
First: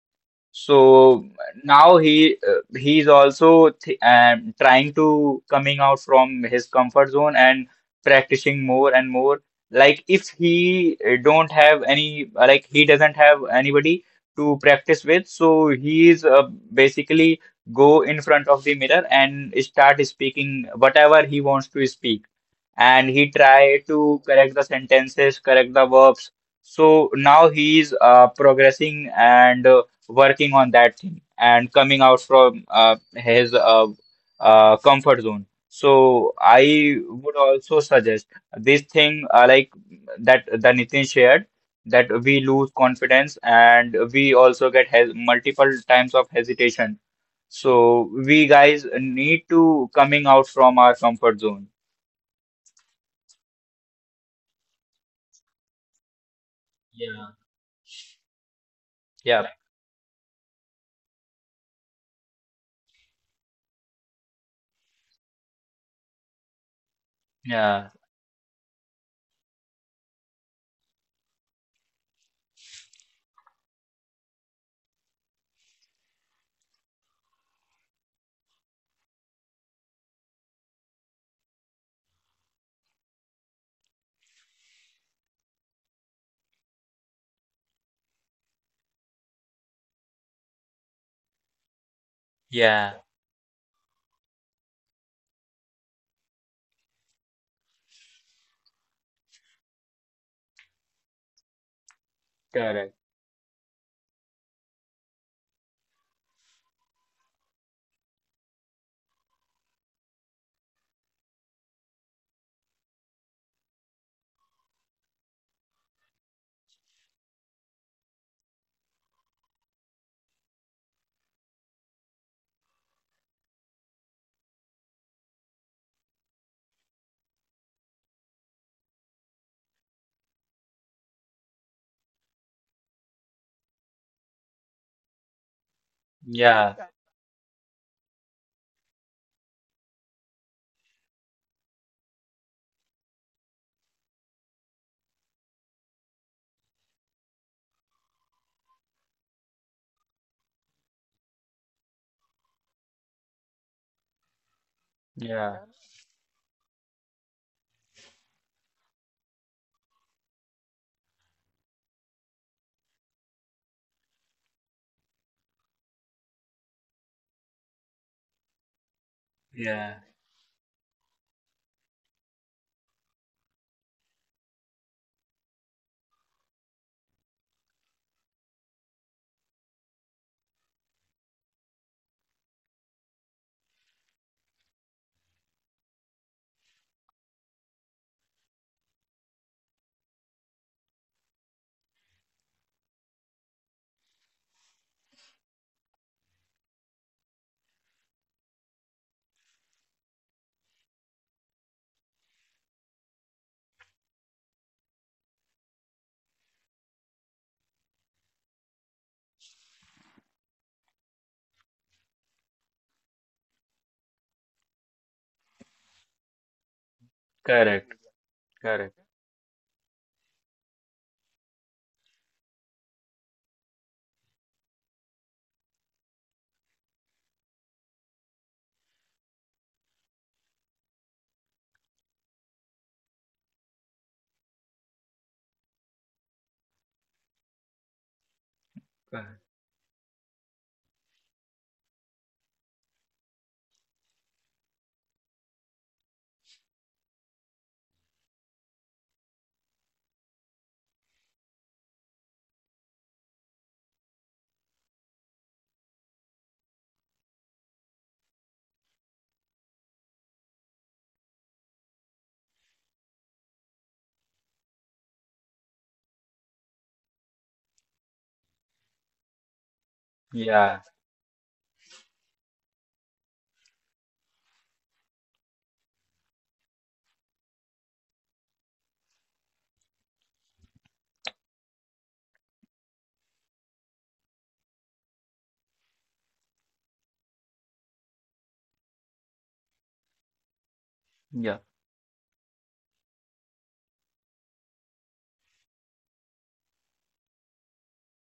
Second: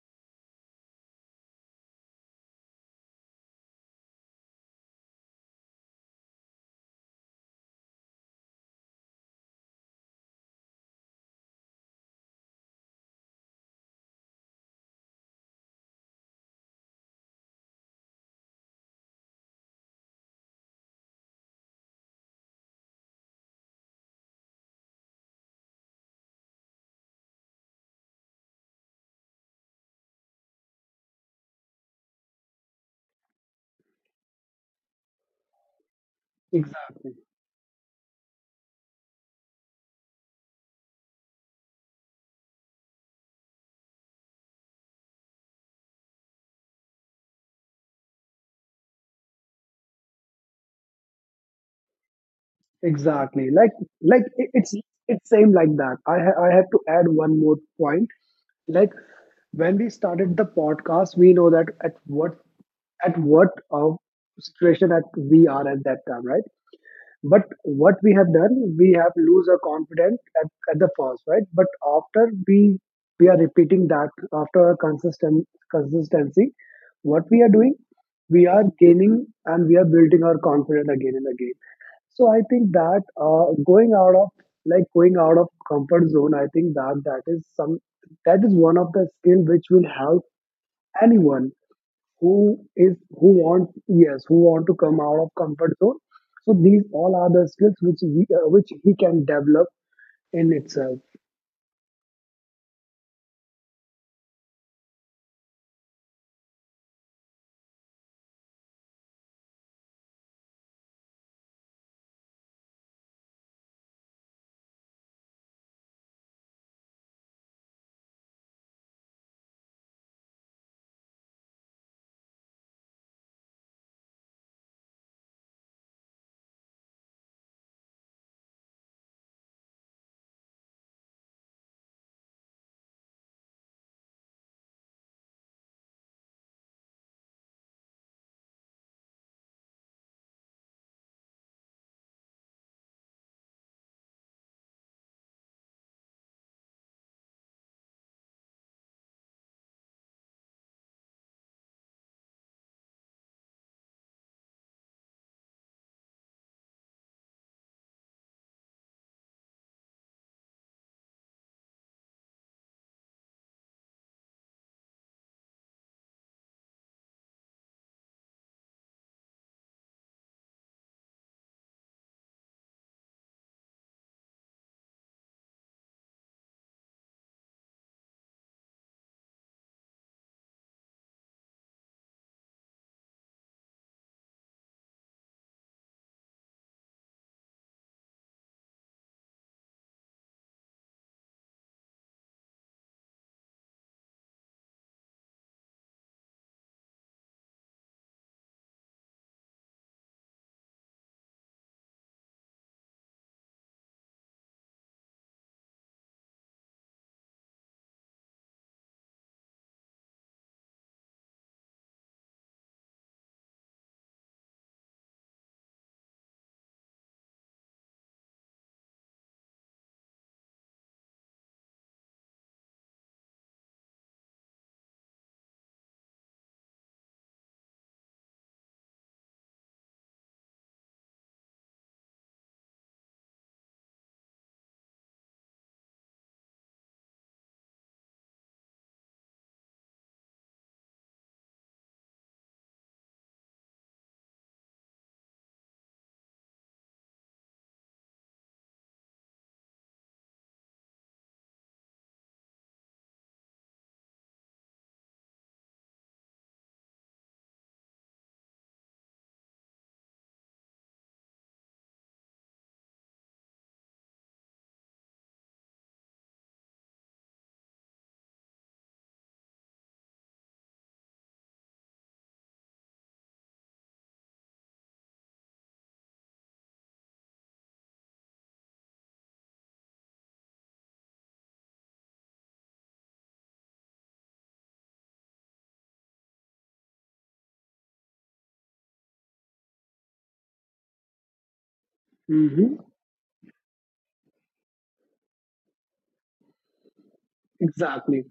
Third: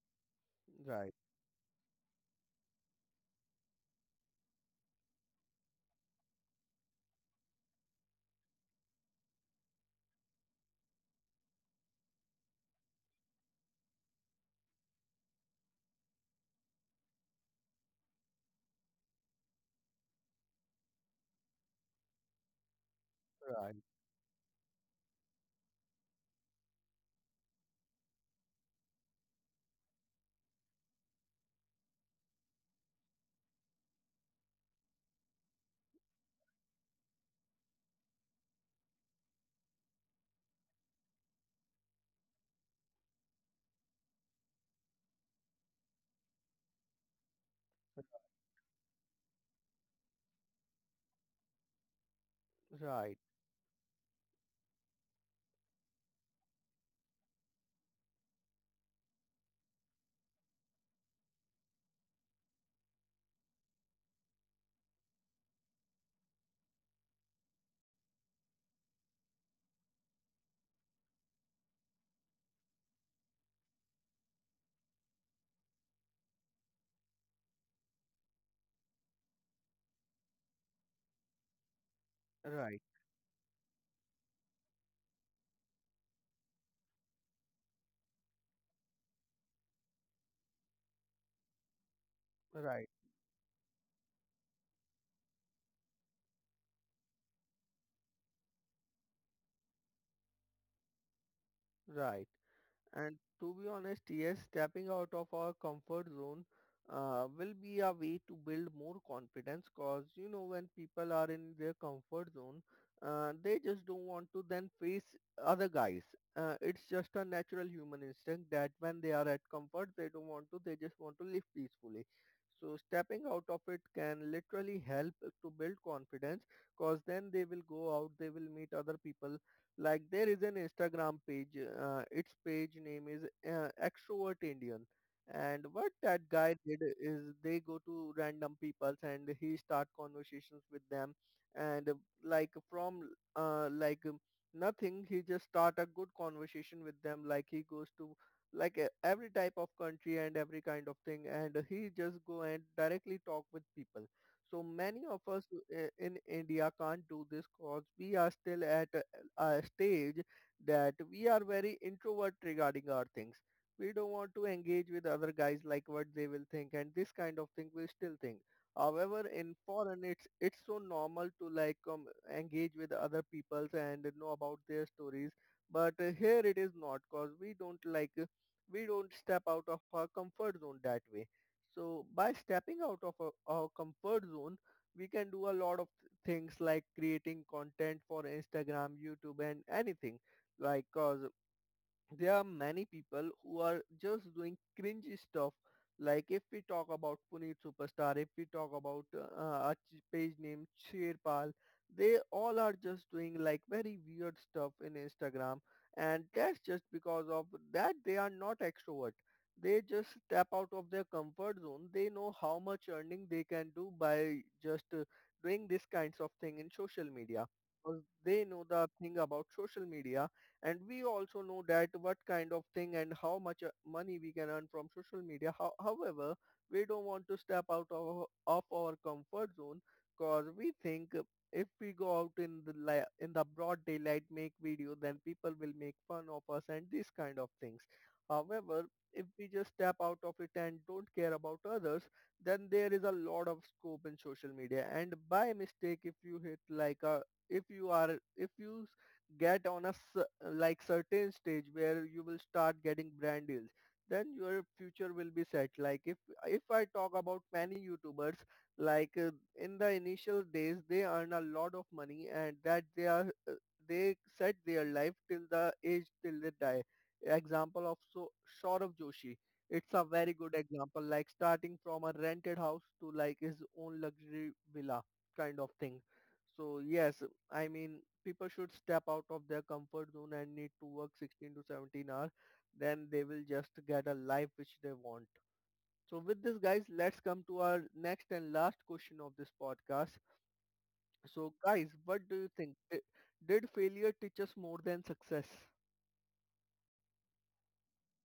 A: Right,
C: So now he he's also th trying to coming out from his comfort zone and practicing more and more. Like if he don't have any, like he doesn't have anybody to practice with, so he's basically go in front of the mirror and start speaking whatever he wants to speak. And he
A: right,
C: try to correct the sentences, correct the verbs. So now he is progressing and working on that thing and coming out from his comfort zone. So I
B: exactly,
C: would also suggest this thing, like, that the Nitin shared, that we lose confidence and we also get hes multiple times of hesitation. So we guys need to coming out from our comfort zone.
A: right,
B: exactly. Like like it- it's it's same like that. I have to add
C: Yeah.
B: one more point, like,
C: Yeah,
B: when we started the podcast, we know that at what situation that we are at that time, right? But
C: yeah,
B: what we have done, we have lose our confidence at the first, right? But after we are repeating that after our consistent consistency, what we are doing, we are gaining and we are building our confidence again and again. So I think
A: right,
B: that going out of, like going out of comfort zone, I think that that is some that is one of the skill which will help anyone who
A: right,
C: yeah,
B: is who want, yes, who want to come out of comfort zone. So these all are the skills which which he can develop in itself.
A: right.
C: correct.
A: And to be honest, yes, stepping out of our comfort zone will be a way to build more confidence because when people are in their comfort zone, they just don't want to then face other guys. It's just a natural human instinct that when they are at comfort, they don't want to, they just want to live peacefully. So stepping out of it can literally help to build confidence, because then they will go out, they will meet other people. Like, there is an Instagram page. Its page name is Extrovert Indian. And what that guy
C: Yeah,
A: did is they go to random peoples and he start conversations with them. And like from like nothing, he just start a good conversation with them. Like he goes to like every type of country and every kind of thing, and he just go and directly talk with people. So many of us
C: yeah,
A: in india can't do this, cause we are still at a stage that we are very introvert regarding our things. We don't want to engage with other guys like what they will think, and this kind of thing we still think. However, in
C: yeah,
A: foreign, it's so normal to engage with other peoples and know about their stories. But here it is not because we don't we don't step out of our comfort zone that way. So by stepping out of our comfort zone, we can do a lot of things like creating content for Instagram, YouTube and anything like cause there are many people who are just doing cringe stuff. Like if we talk about Puneet Superstar, if we talk about a page name Sherpal, they all are just doing like very weird stuff in Instagram, and that's just because of that they are not extrovert. They just step out of their comfort zone. They know how much earning they can do by just doing these kinds of thing in social media.
C: correct,
A: 'Cause they know the
C: correct,
A: thing about social media, and we also know that what kind of thing and how much money we can earn from social media. However, we don't want to step out of our comfort zone because we think if we go out in the in the broad daylight make video, then people will make fun of us and these kind of things. However, if
C: correct.
A: we just step out of it and don't care about others, then there is a lot of scope in social media. And by mistake if you hit like a if you get on like certain stage where you will start getting brand deals, then your future will be set. Like if I talk about many youtubers like uh, in the initial days they earn a lot of money, and that they set their life till the age till they die. Example of so Saurabh Joshi, it's a very good
C: Yeah.
A: example, like starting from a rented house to like his own luxury villa kind of thing. So yes, I mean, people should step out of their comfort zone and need to work 16 to 17 hours. Then they will just get a life which they want. So with this, guys, let's come to our next and last question of this podcast.
C: Yeah.
A: So, guys, what do you
B: Hmm.
A: think? Did failure teach us more than success?
B: Exactly,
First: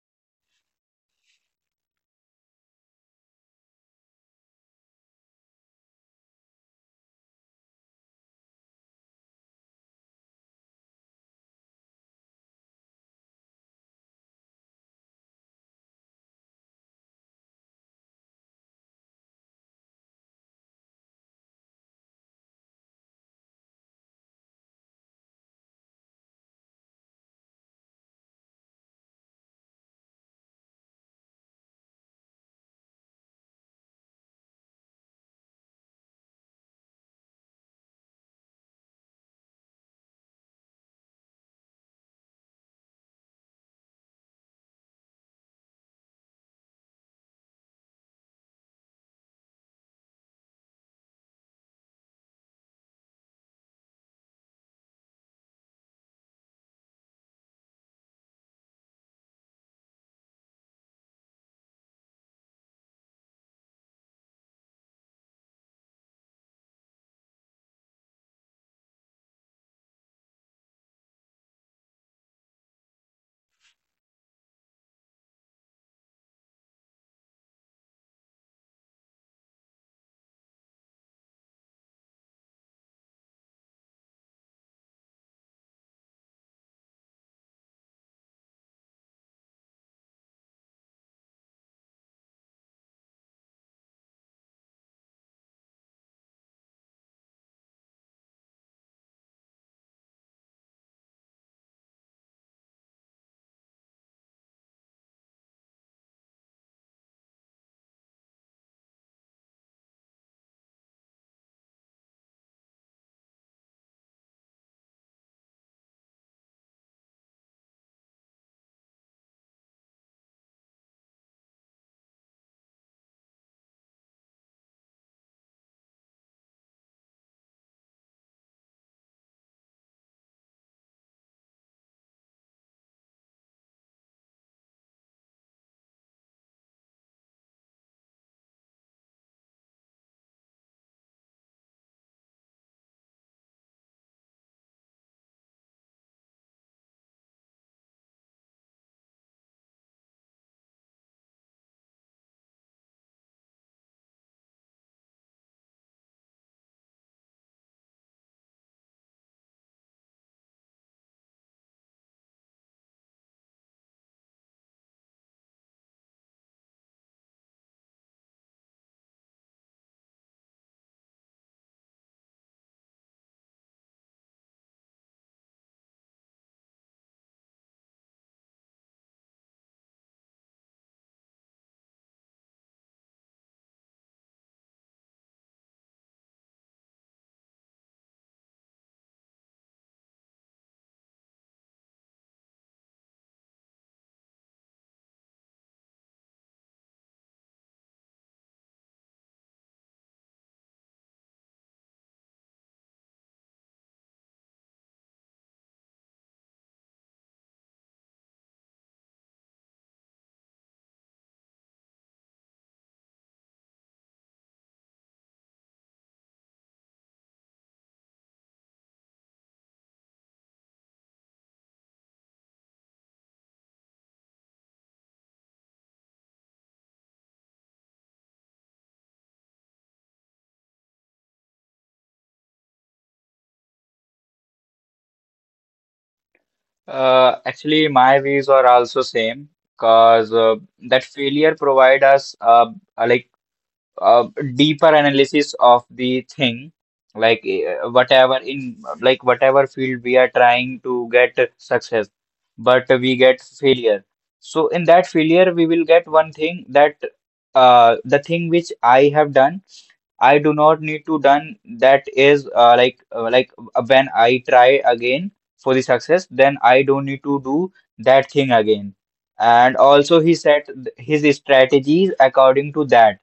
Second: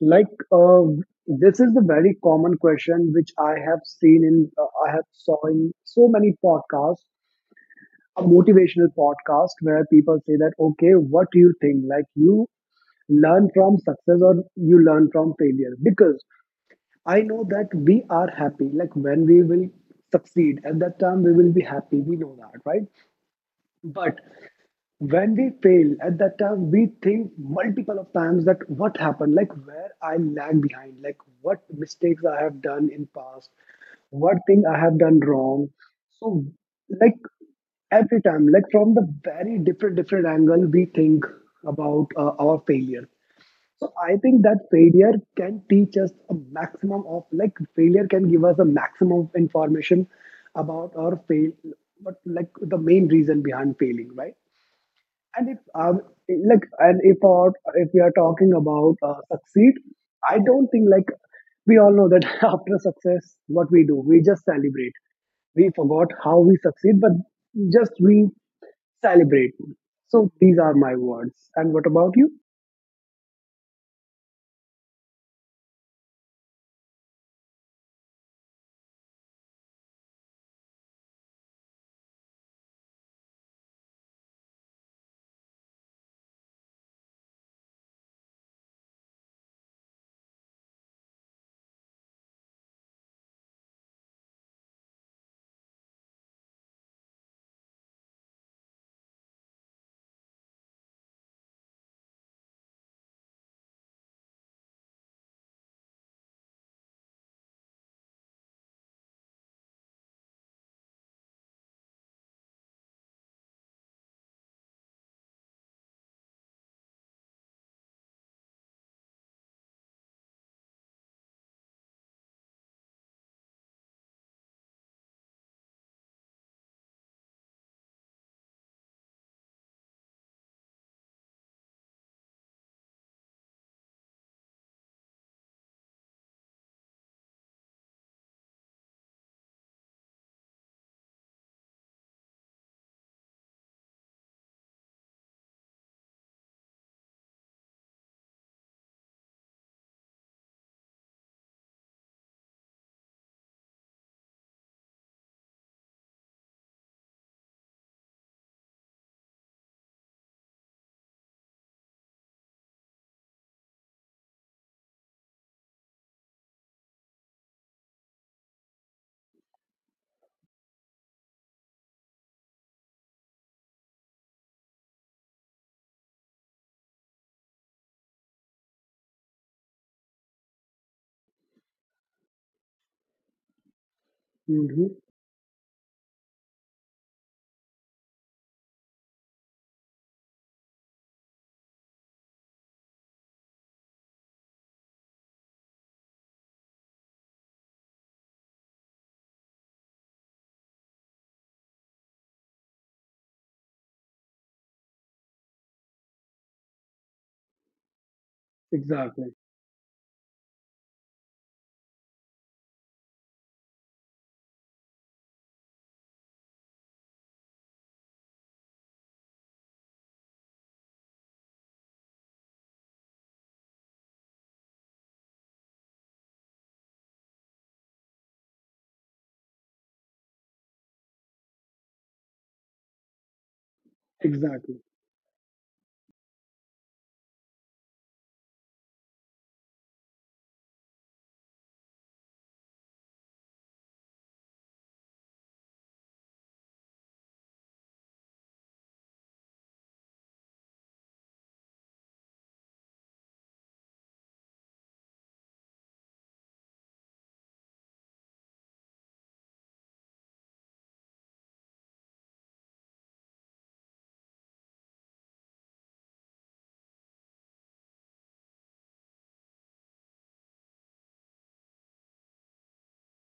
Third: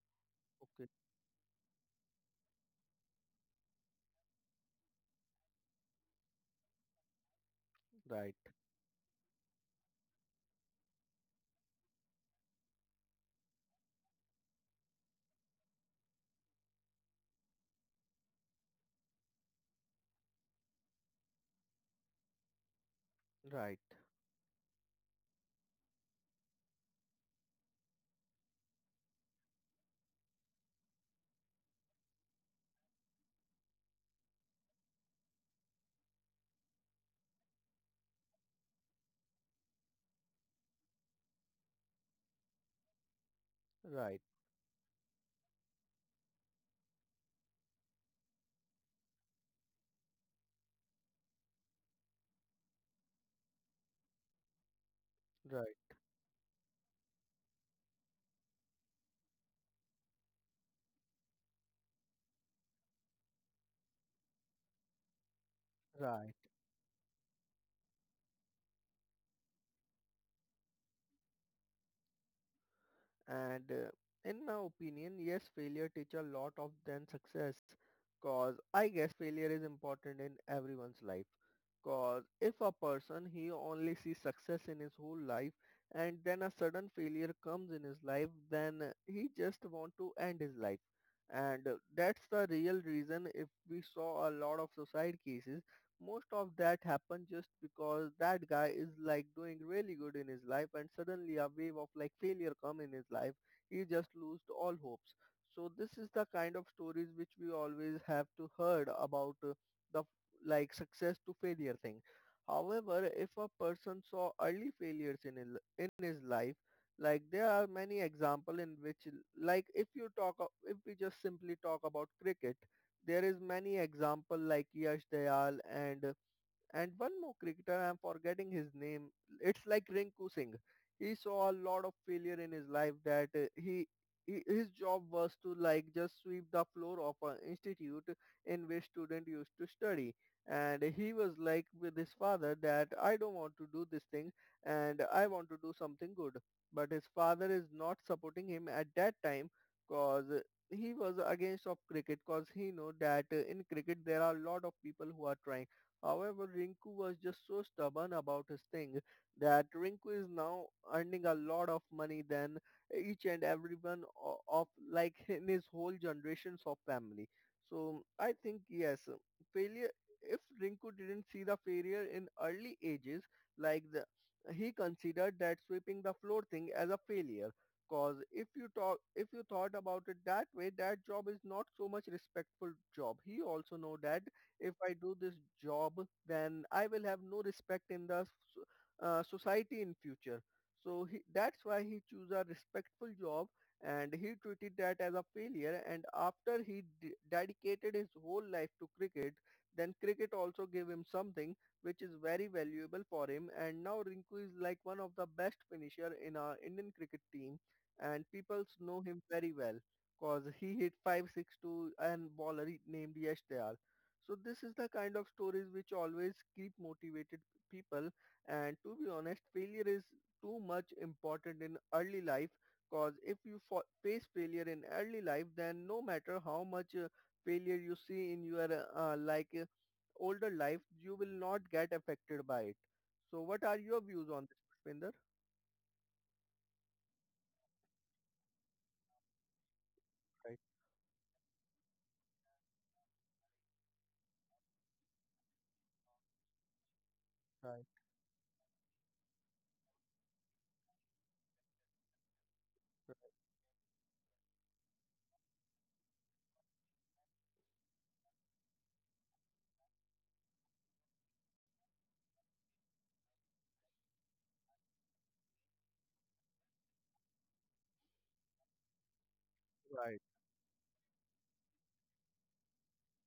B: like,
A: Okay,
B: this is the very common question which I have saw in so many podcasts, a
A: right,
B: motivational podcast where people say that, okay, what do you think, like, you learn from success or you learn from failure, because I know that we are happy, like when we will succeed, at that time we will be happy, we know that, right?
A: right,
B: But when we fail, at that time we think multiple of times that what happened, like where I lag behind, like what mistakes I have done in past, what thing I have done wrong. So, like, every time, like from the very different different angle, we think about our failure. So I
A: right,
B: think that failure can teach us a maximum of, like failure can give us a maximum of information about our fail, but like the main reason behind failing, right? And if
A: right,
B: like and if our, if we are talking about succeed, I don't think like we all know that after success, what we do, we just celebrate. We forgot
A: right.
B: how we succeed, but just we celebrate. So these are my words. And what about you?
A: And in my opinion, yes, failure teach a lot of than success. Cause I guess failure is important in everyone's life. Cause if a person he only sees success in his whole life, and then a sudden failure comes in his life, then he just want to end his life. And that's the real reason if we saw a lot of suicide cases, most of that happened just because that guy is like doing really good in his life, and suddenly a wave of like failure come in his life. He just lost all hopes. So this is the kind of stories which we always have to heard about the like success to failure thing. However, if a person saw early failures in in his life, like there are many example in which, like if you if we just simply talk about cricket, there is many example like Yash Dayal and one more cricketer, I'm forgetting his name. It's like Rinku Singh. He saw a lot of failure in his life that he his job was to like just sweep the floor of an institute in which students used to study. And he was like with his father that I don't want to do this thing, and I want to do something good. But his father is not supporting him at that time because he was against of cricket because he know that in cricket there are a lot of people who are trying. However, Rinku was just so stubborn about his thing that Rinku is now earning a lot of money than each and everyone of like in his whole generations of family. So I think yes, failure. If Rinku didn't see the failure in early ages, like the, he considered that sweeping the floor thing as a failure. Cause if you talk, if you thought about it that way, that job is not so much respectful job. He also know that if
B: Hmm.
A: I do this job, then I will have no respect in the society in future. So he, that's why he chose a respectful job, and he treated that as a failure. And after he dedicated his whole life to cricket, then cricket also gave him something which is very valuable for him. And now Rinku is like one of the best finisher in our Indian cricket team, and people know him
B: Exactly.
A: very well because he hit 5 6 2 and bowler named Yash Dayal. So this is the kind of stories which always keep motivated people. And to be honest, failure is too much important in early life, because if you face failure in early life, then no matter how much failure you see in your older life, you will not get affected by it. So what are your views on this,
B: Exactly.
A: Pushpinder?
C: Actually, my views are also same, because
A: Right,
C: that failure provide us a, like a deeper analysis of the thing, like
A: right,
C: whatever in, like whatever field we are trying to get success, but we get failure. So in that failure, we will get one thing, that the thing which I have done, I do not need to done. That is when I try again for the success, then I don't need to do that thing again. And
A: right,
C: also he set his strategies according to that.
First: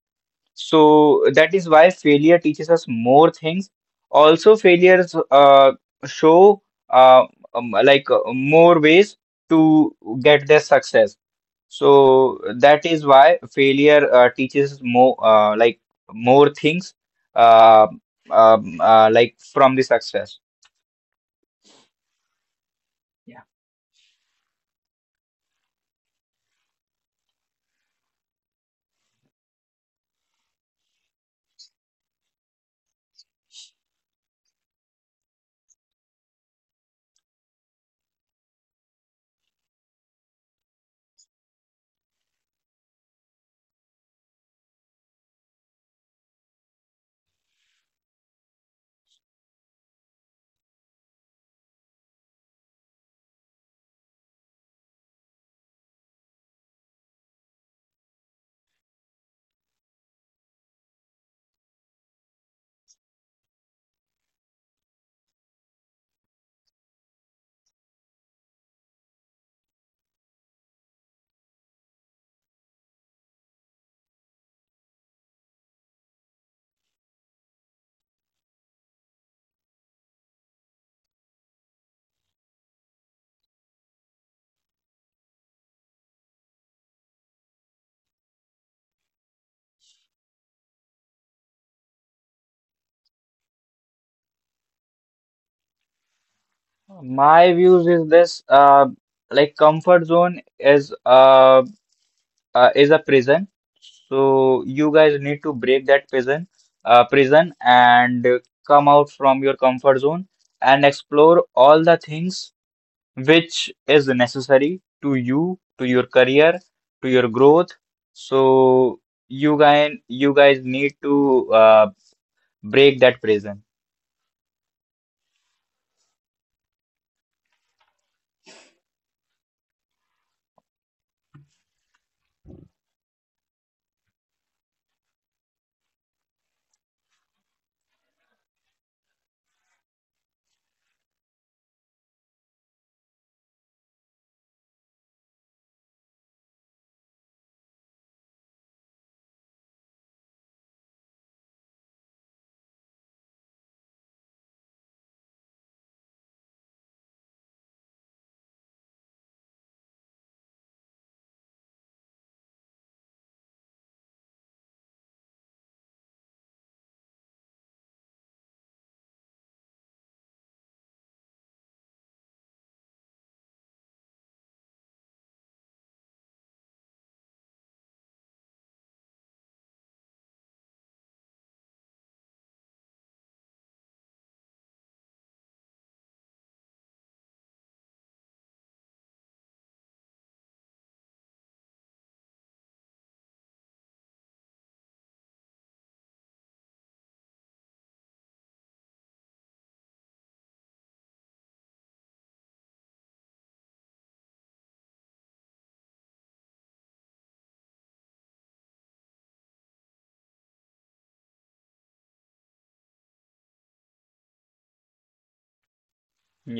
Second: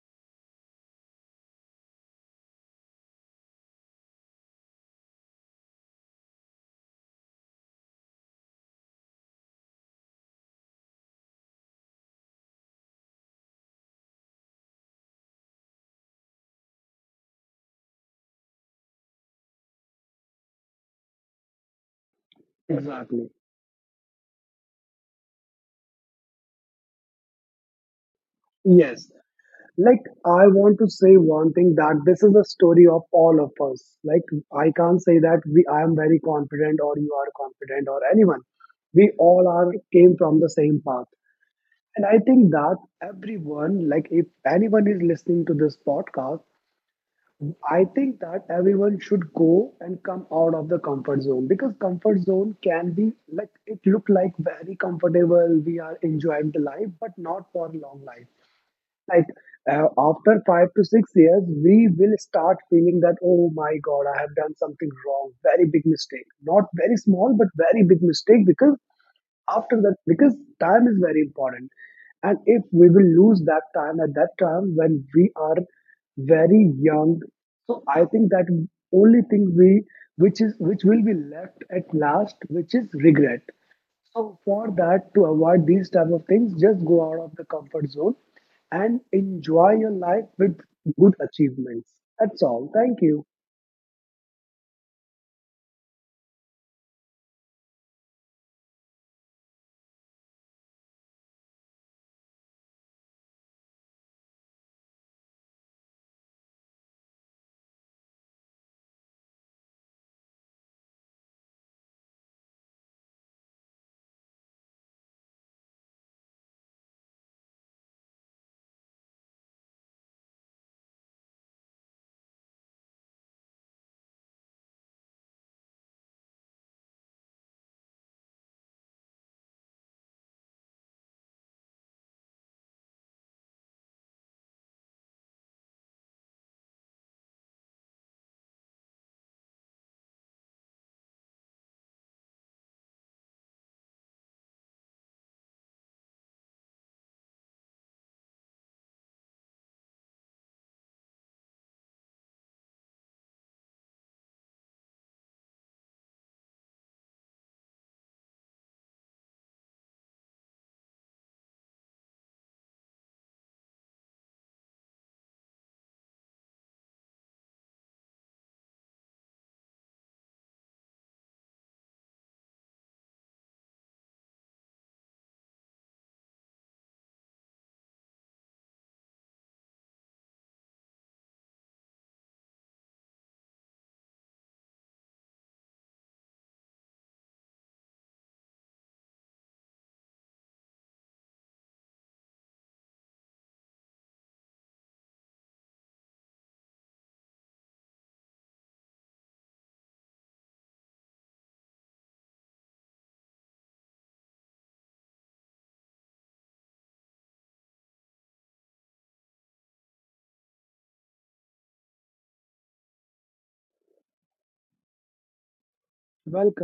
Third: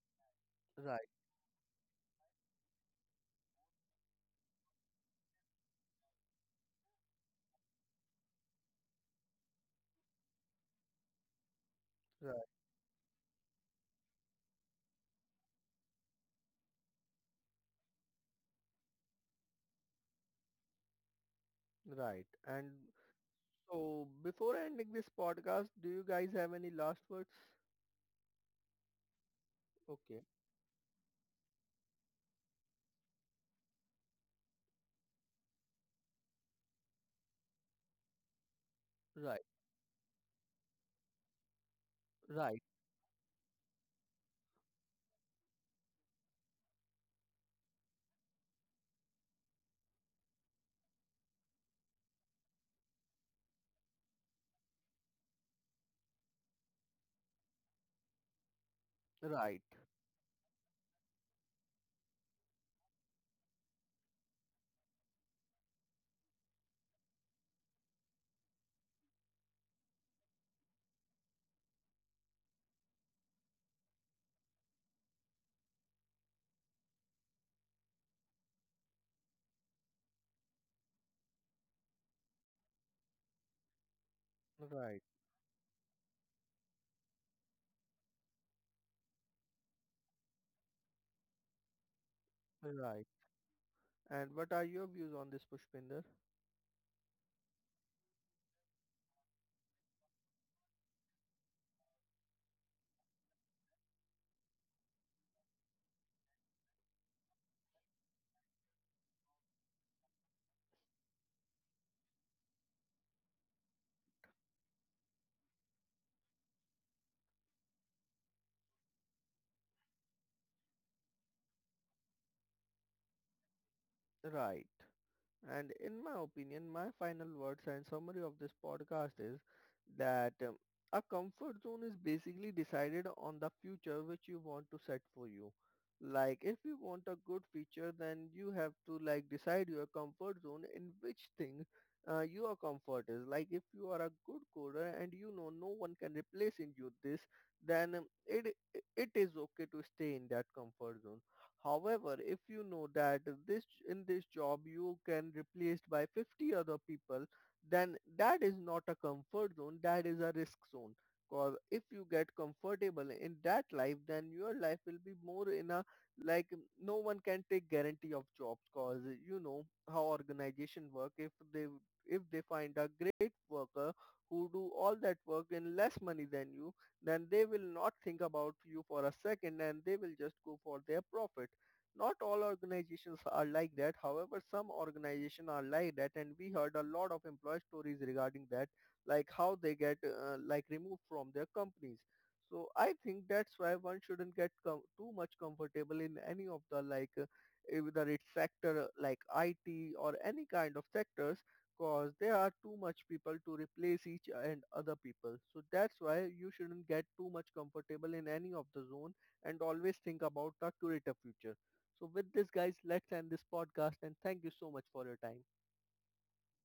A: right,
C: So that is why failure teaches us more things. Also, failures show uh, more ways to get their success.
A: right,
C: So that is why failure teaches more, more things, uh, from the success.
A: right. And
B: Exactly.
C: Yeah.
A: so before ending this podcast, do you guys have any last words?
B: Yes. Like,
A: Okay,
B: I want to say one thing that this is a story of all of us. Like, I can't say that we, I am very confident or you are confident or anyone. We
A: right.
B: all are came from the same path. And I think
A: Right,
B: that everyone, like, if anyone is listening to this podcast, I think that everyone should go and come out of the comfort zone because comfort zone can be like it look like very comfortable. We are enjoying the life, but not for long life. Like,
A: right,
B: after 5 to 6 years we will start feeling that oh my god, I have done something wrong, very big mistake, not very small but very big mistake, because after that, because time is very important, and if we will lose that time at that time when we are very young, so I think that only thing we which is which will be left at last which is regret. So for
A: right,
B: that, to avoid these type of things, just go out of the comfort zone and enjoy your life with good achievements. That's all. Thank
A: right.
B: you.
A: And what are your views on this, Pushpinder?
C: My views is this, like comfort zone is, is a prison. So you guys need to break that prison, and come out from your comfort zone and explore all the things which is necessary to you, to your career, to your growth. So you guys need to break that prison.
A: Right. And in my opinion, my final words and summary of this podcast is that a comfort zone is basically decided on the future which you want to set for you. Like if you want a good future, then you have to like decide your comfort zone in which thing your comfort is. Like if you are a good coder and you know no one can replace in you this, then it it is okay to stay in that comfort zone. However, if you know that this in this job you can replaced by 50 other people, then that is not a comfort zone, that is a risk zone. Because if you get comfortable in that life, then your life will be more in a like no one can take guarantee of jobs. Cause you know how organization work. If they find a great worker who do all that work in less money than you, then they will not think about you for a second, and they will just go for their profit. Not all organizations are like that. However, some organizations are like that, and we heard a lot of employee stories regarding that, like how they get like removed from their companies. So I think that's why one shouldn't get too much comfortable in any of the whether it's sector like IT or any kind of sectors, because there are too much people to replace each and other people. So that's why you shouldn't get too much comfortable in any of the zone, and always think about the curator future. So with this guys, let's end this podcast, and thank you so much for your time.
B: Welcome.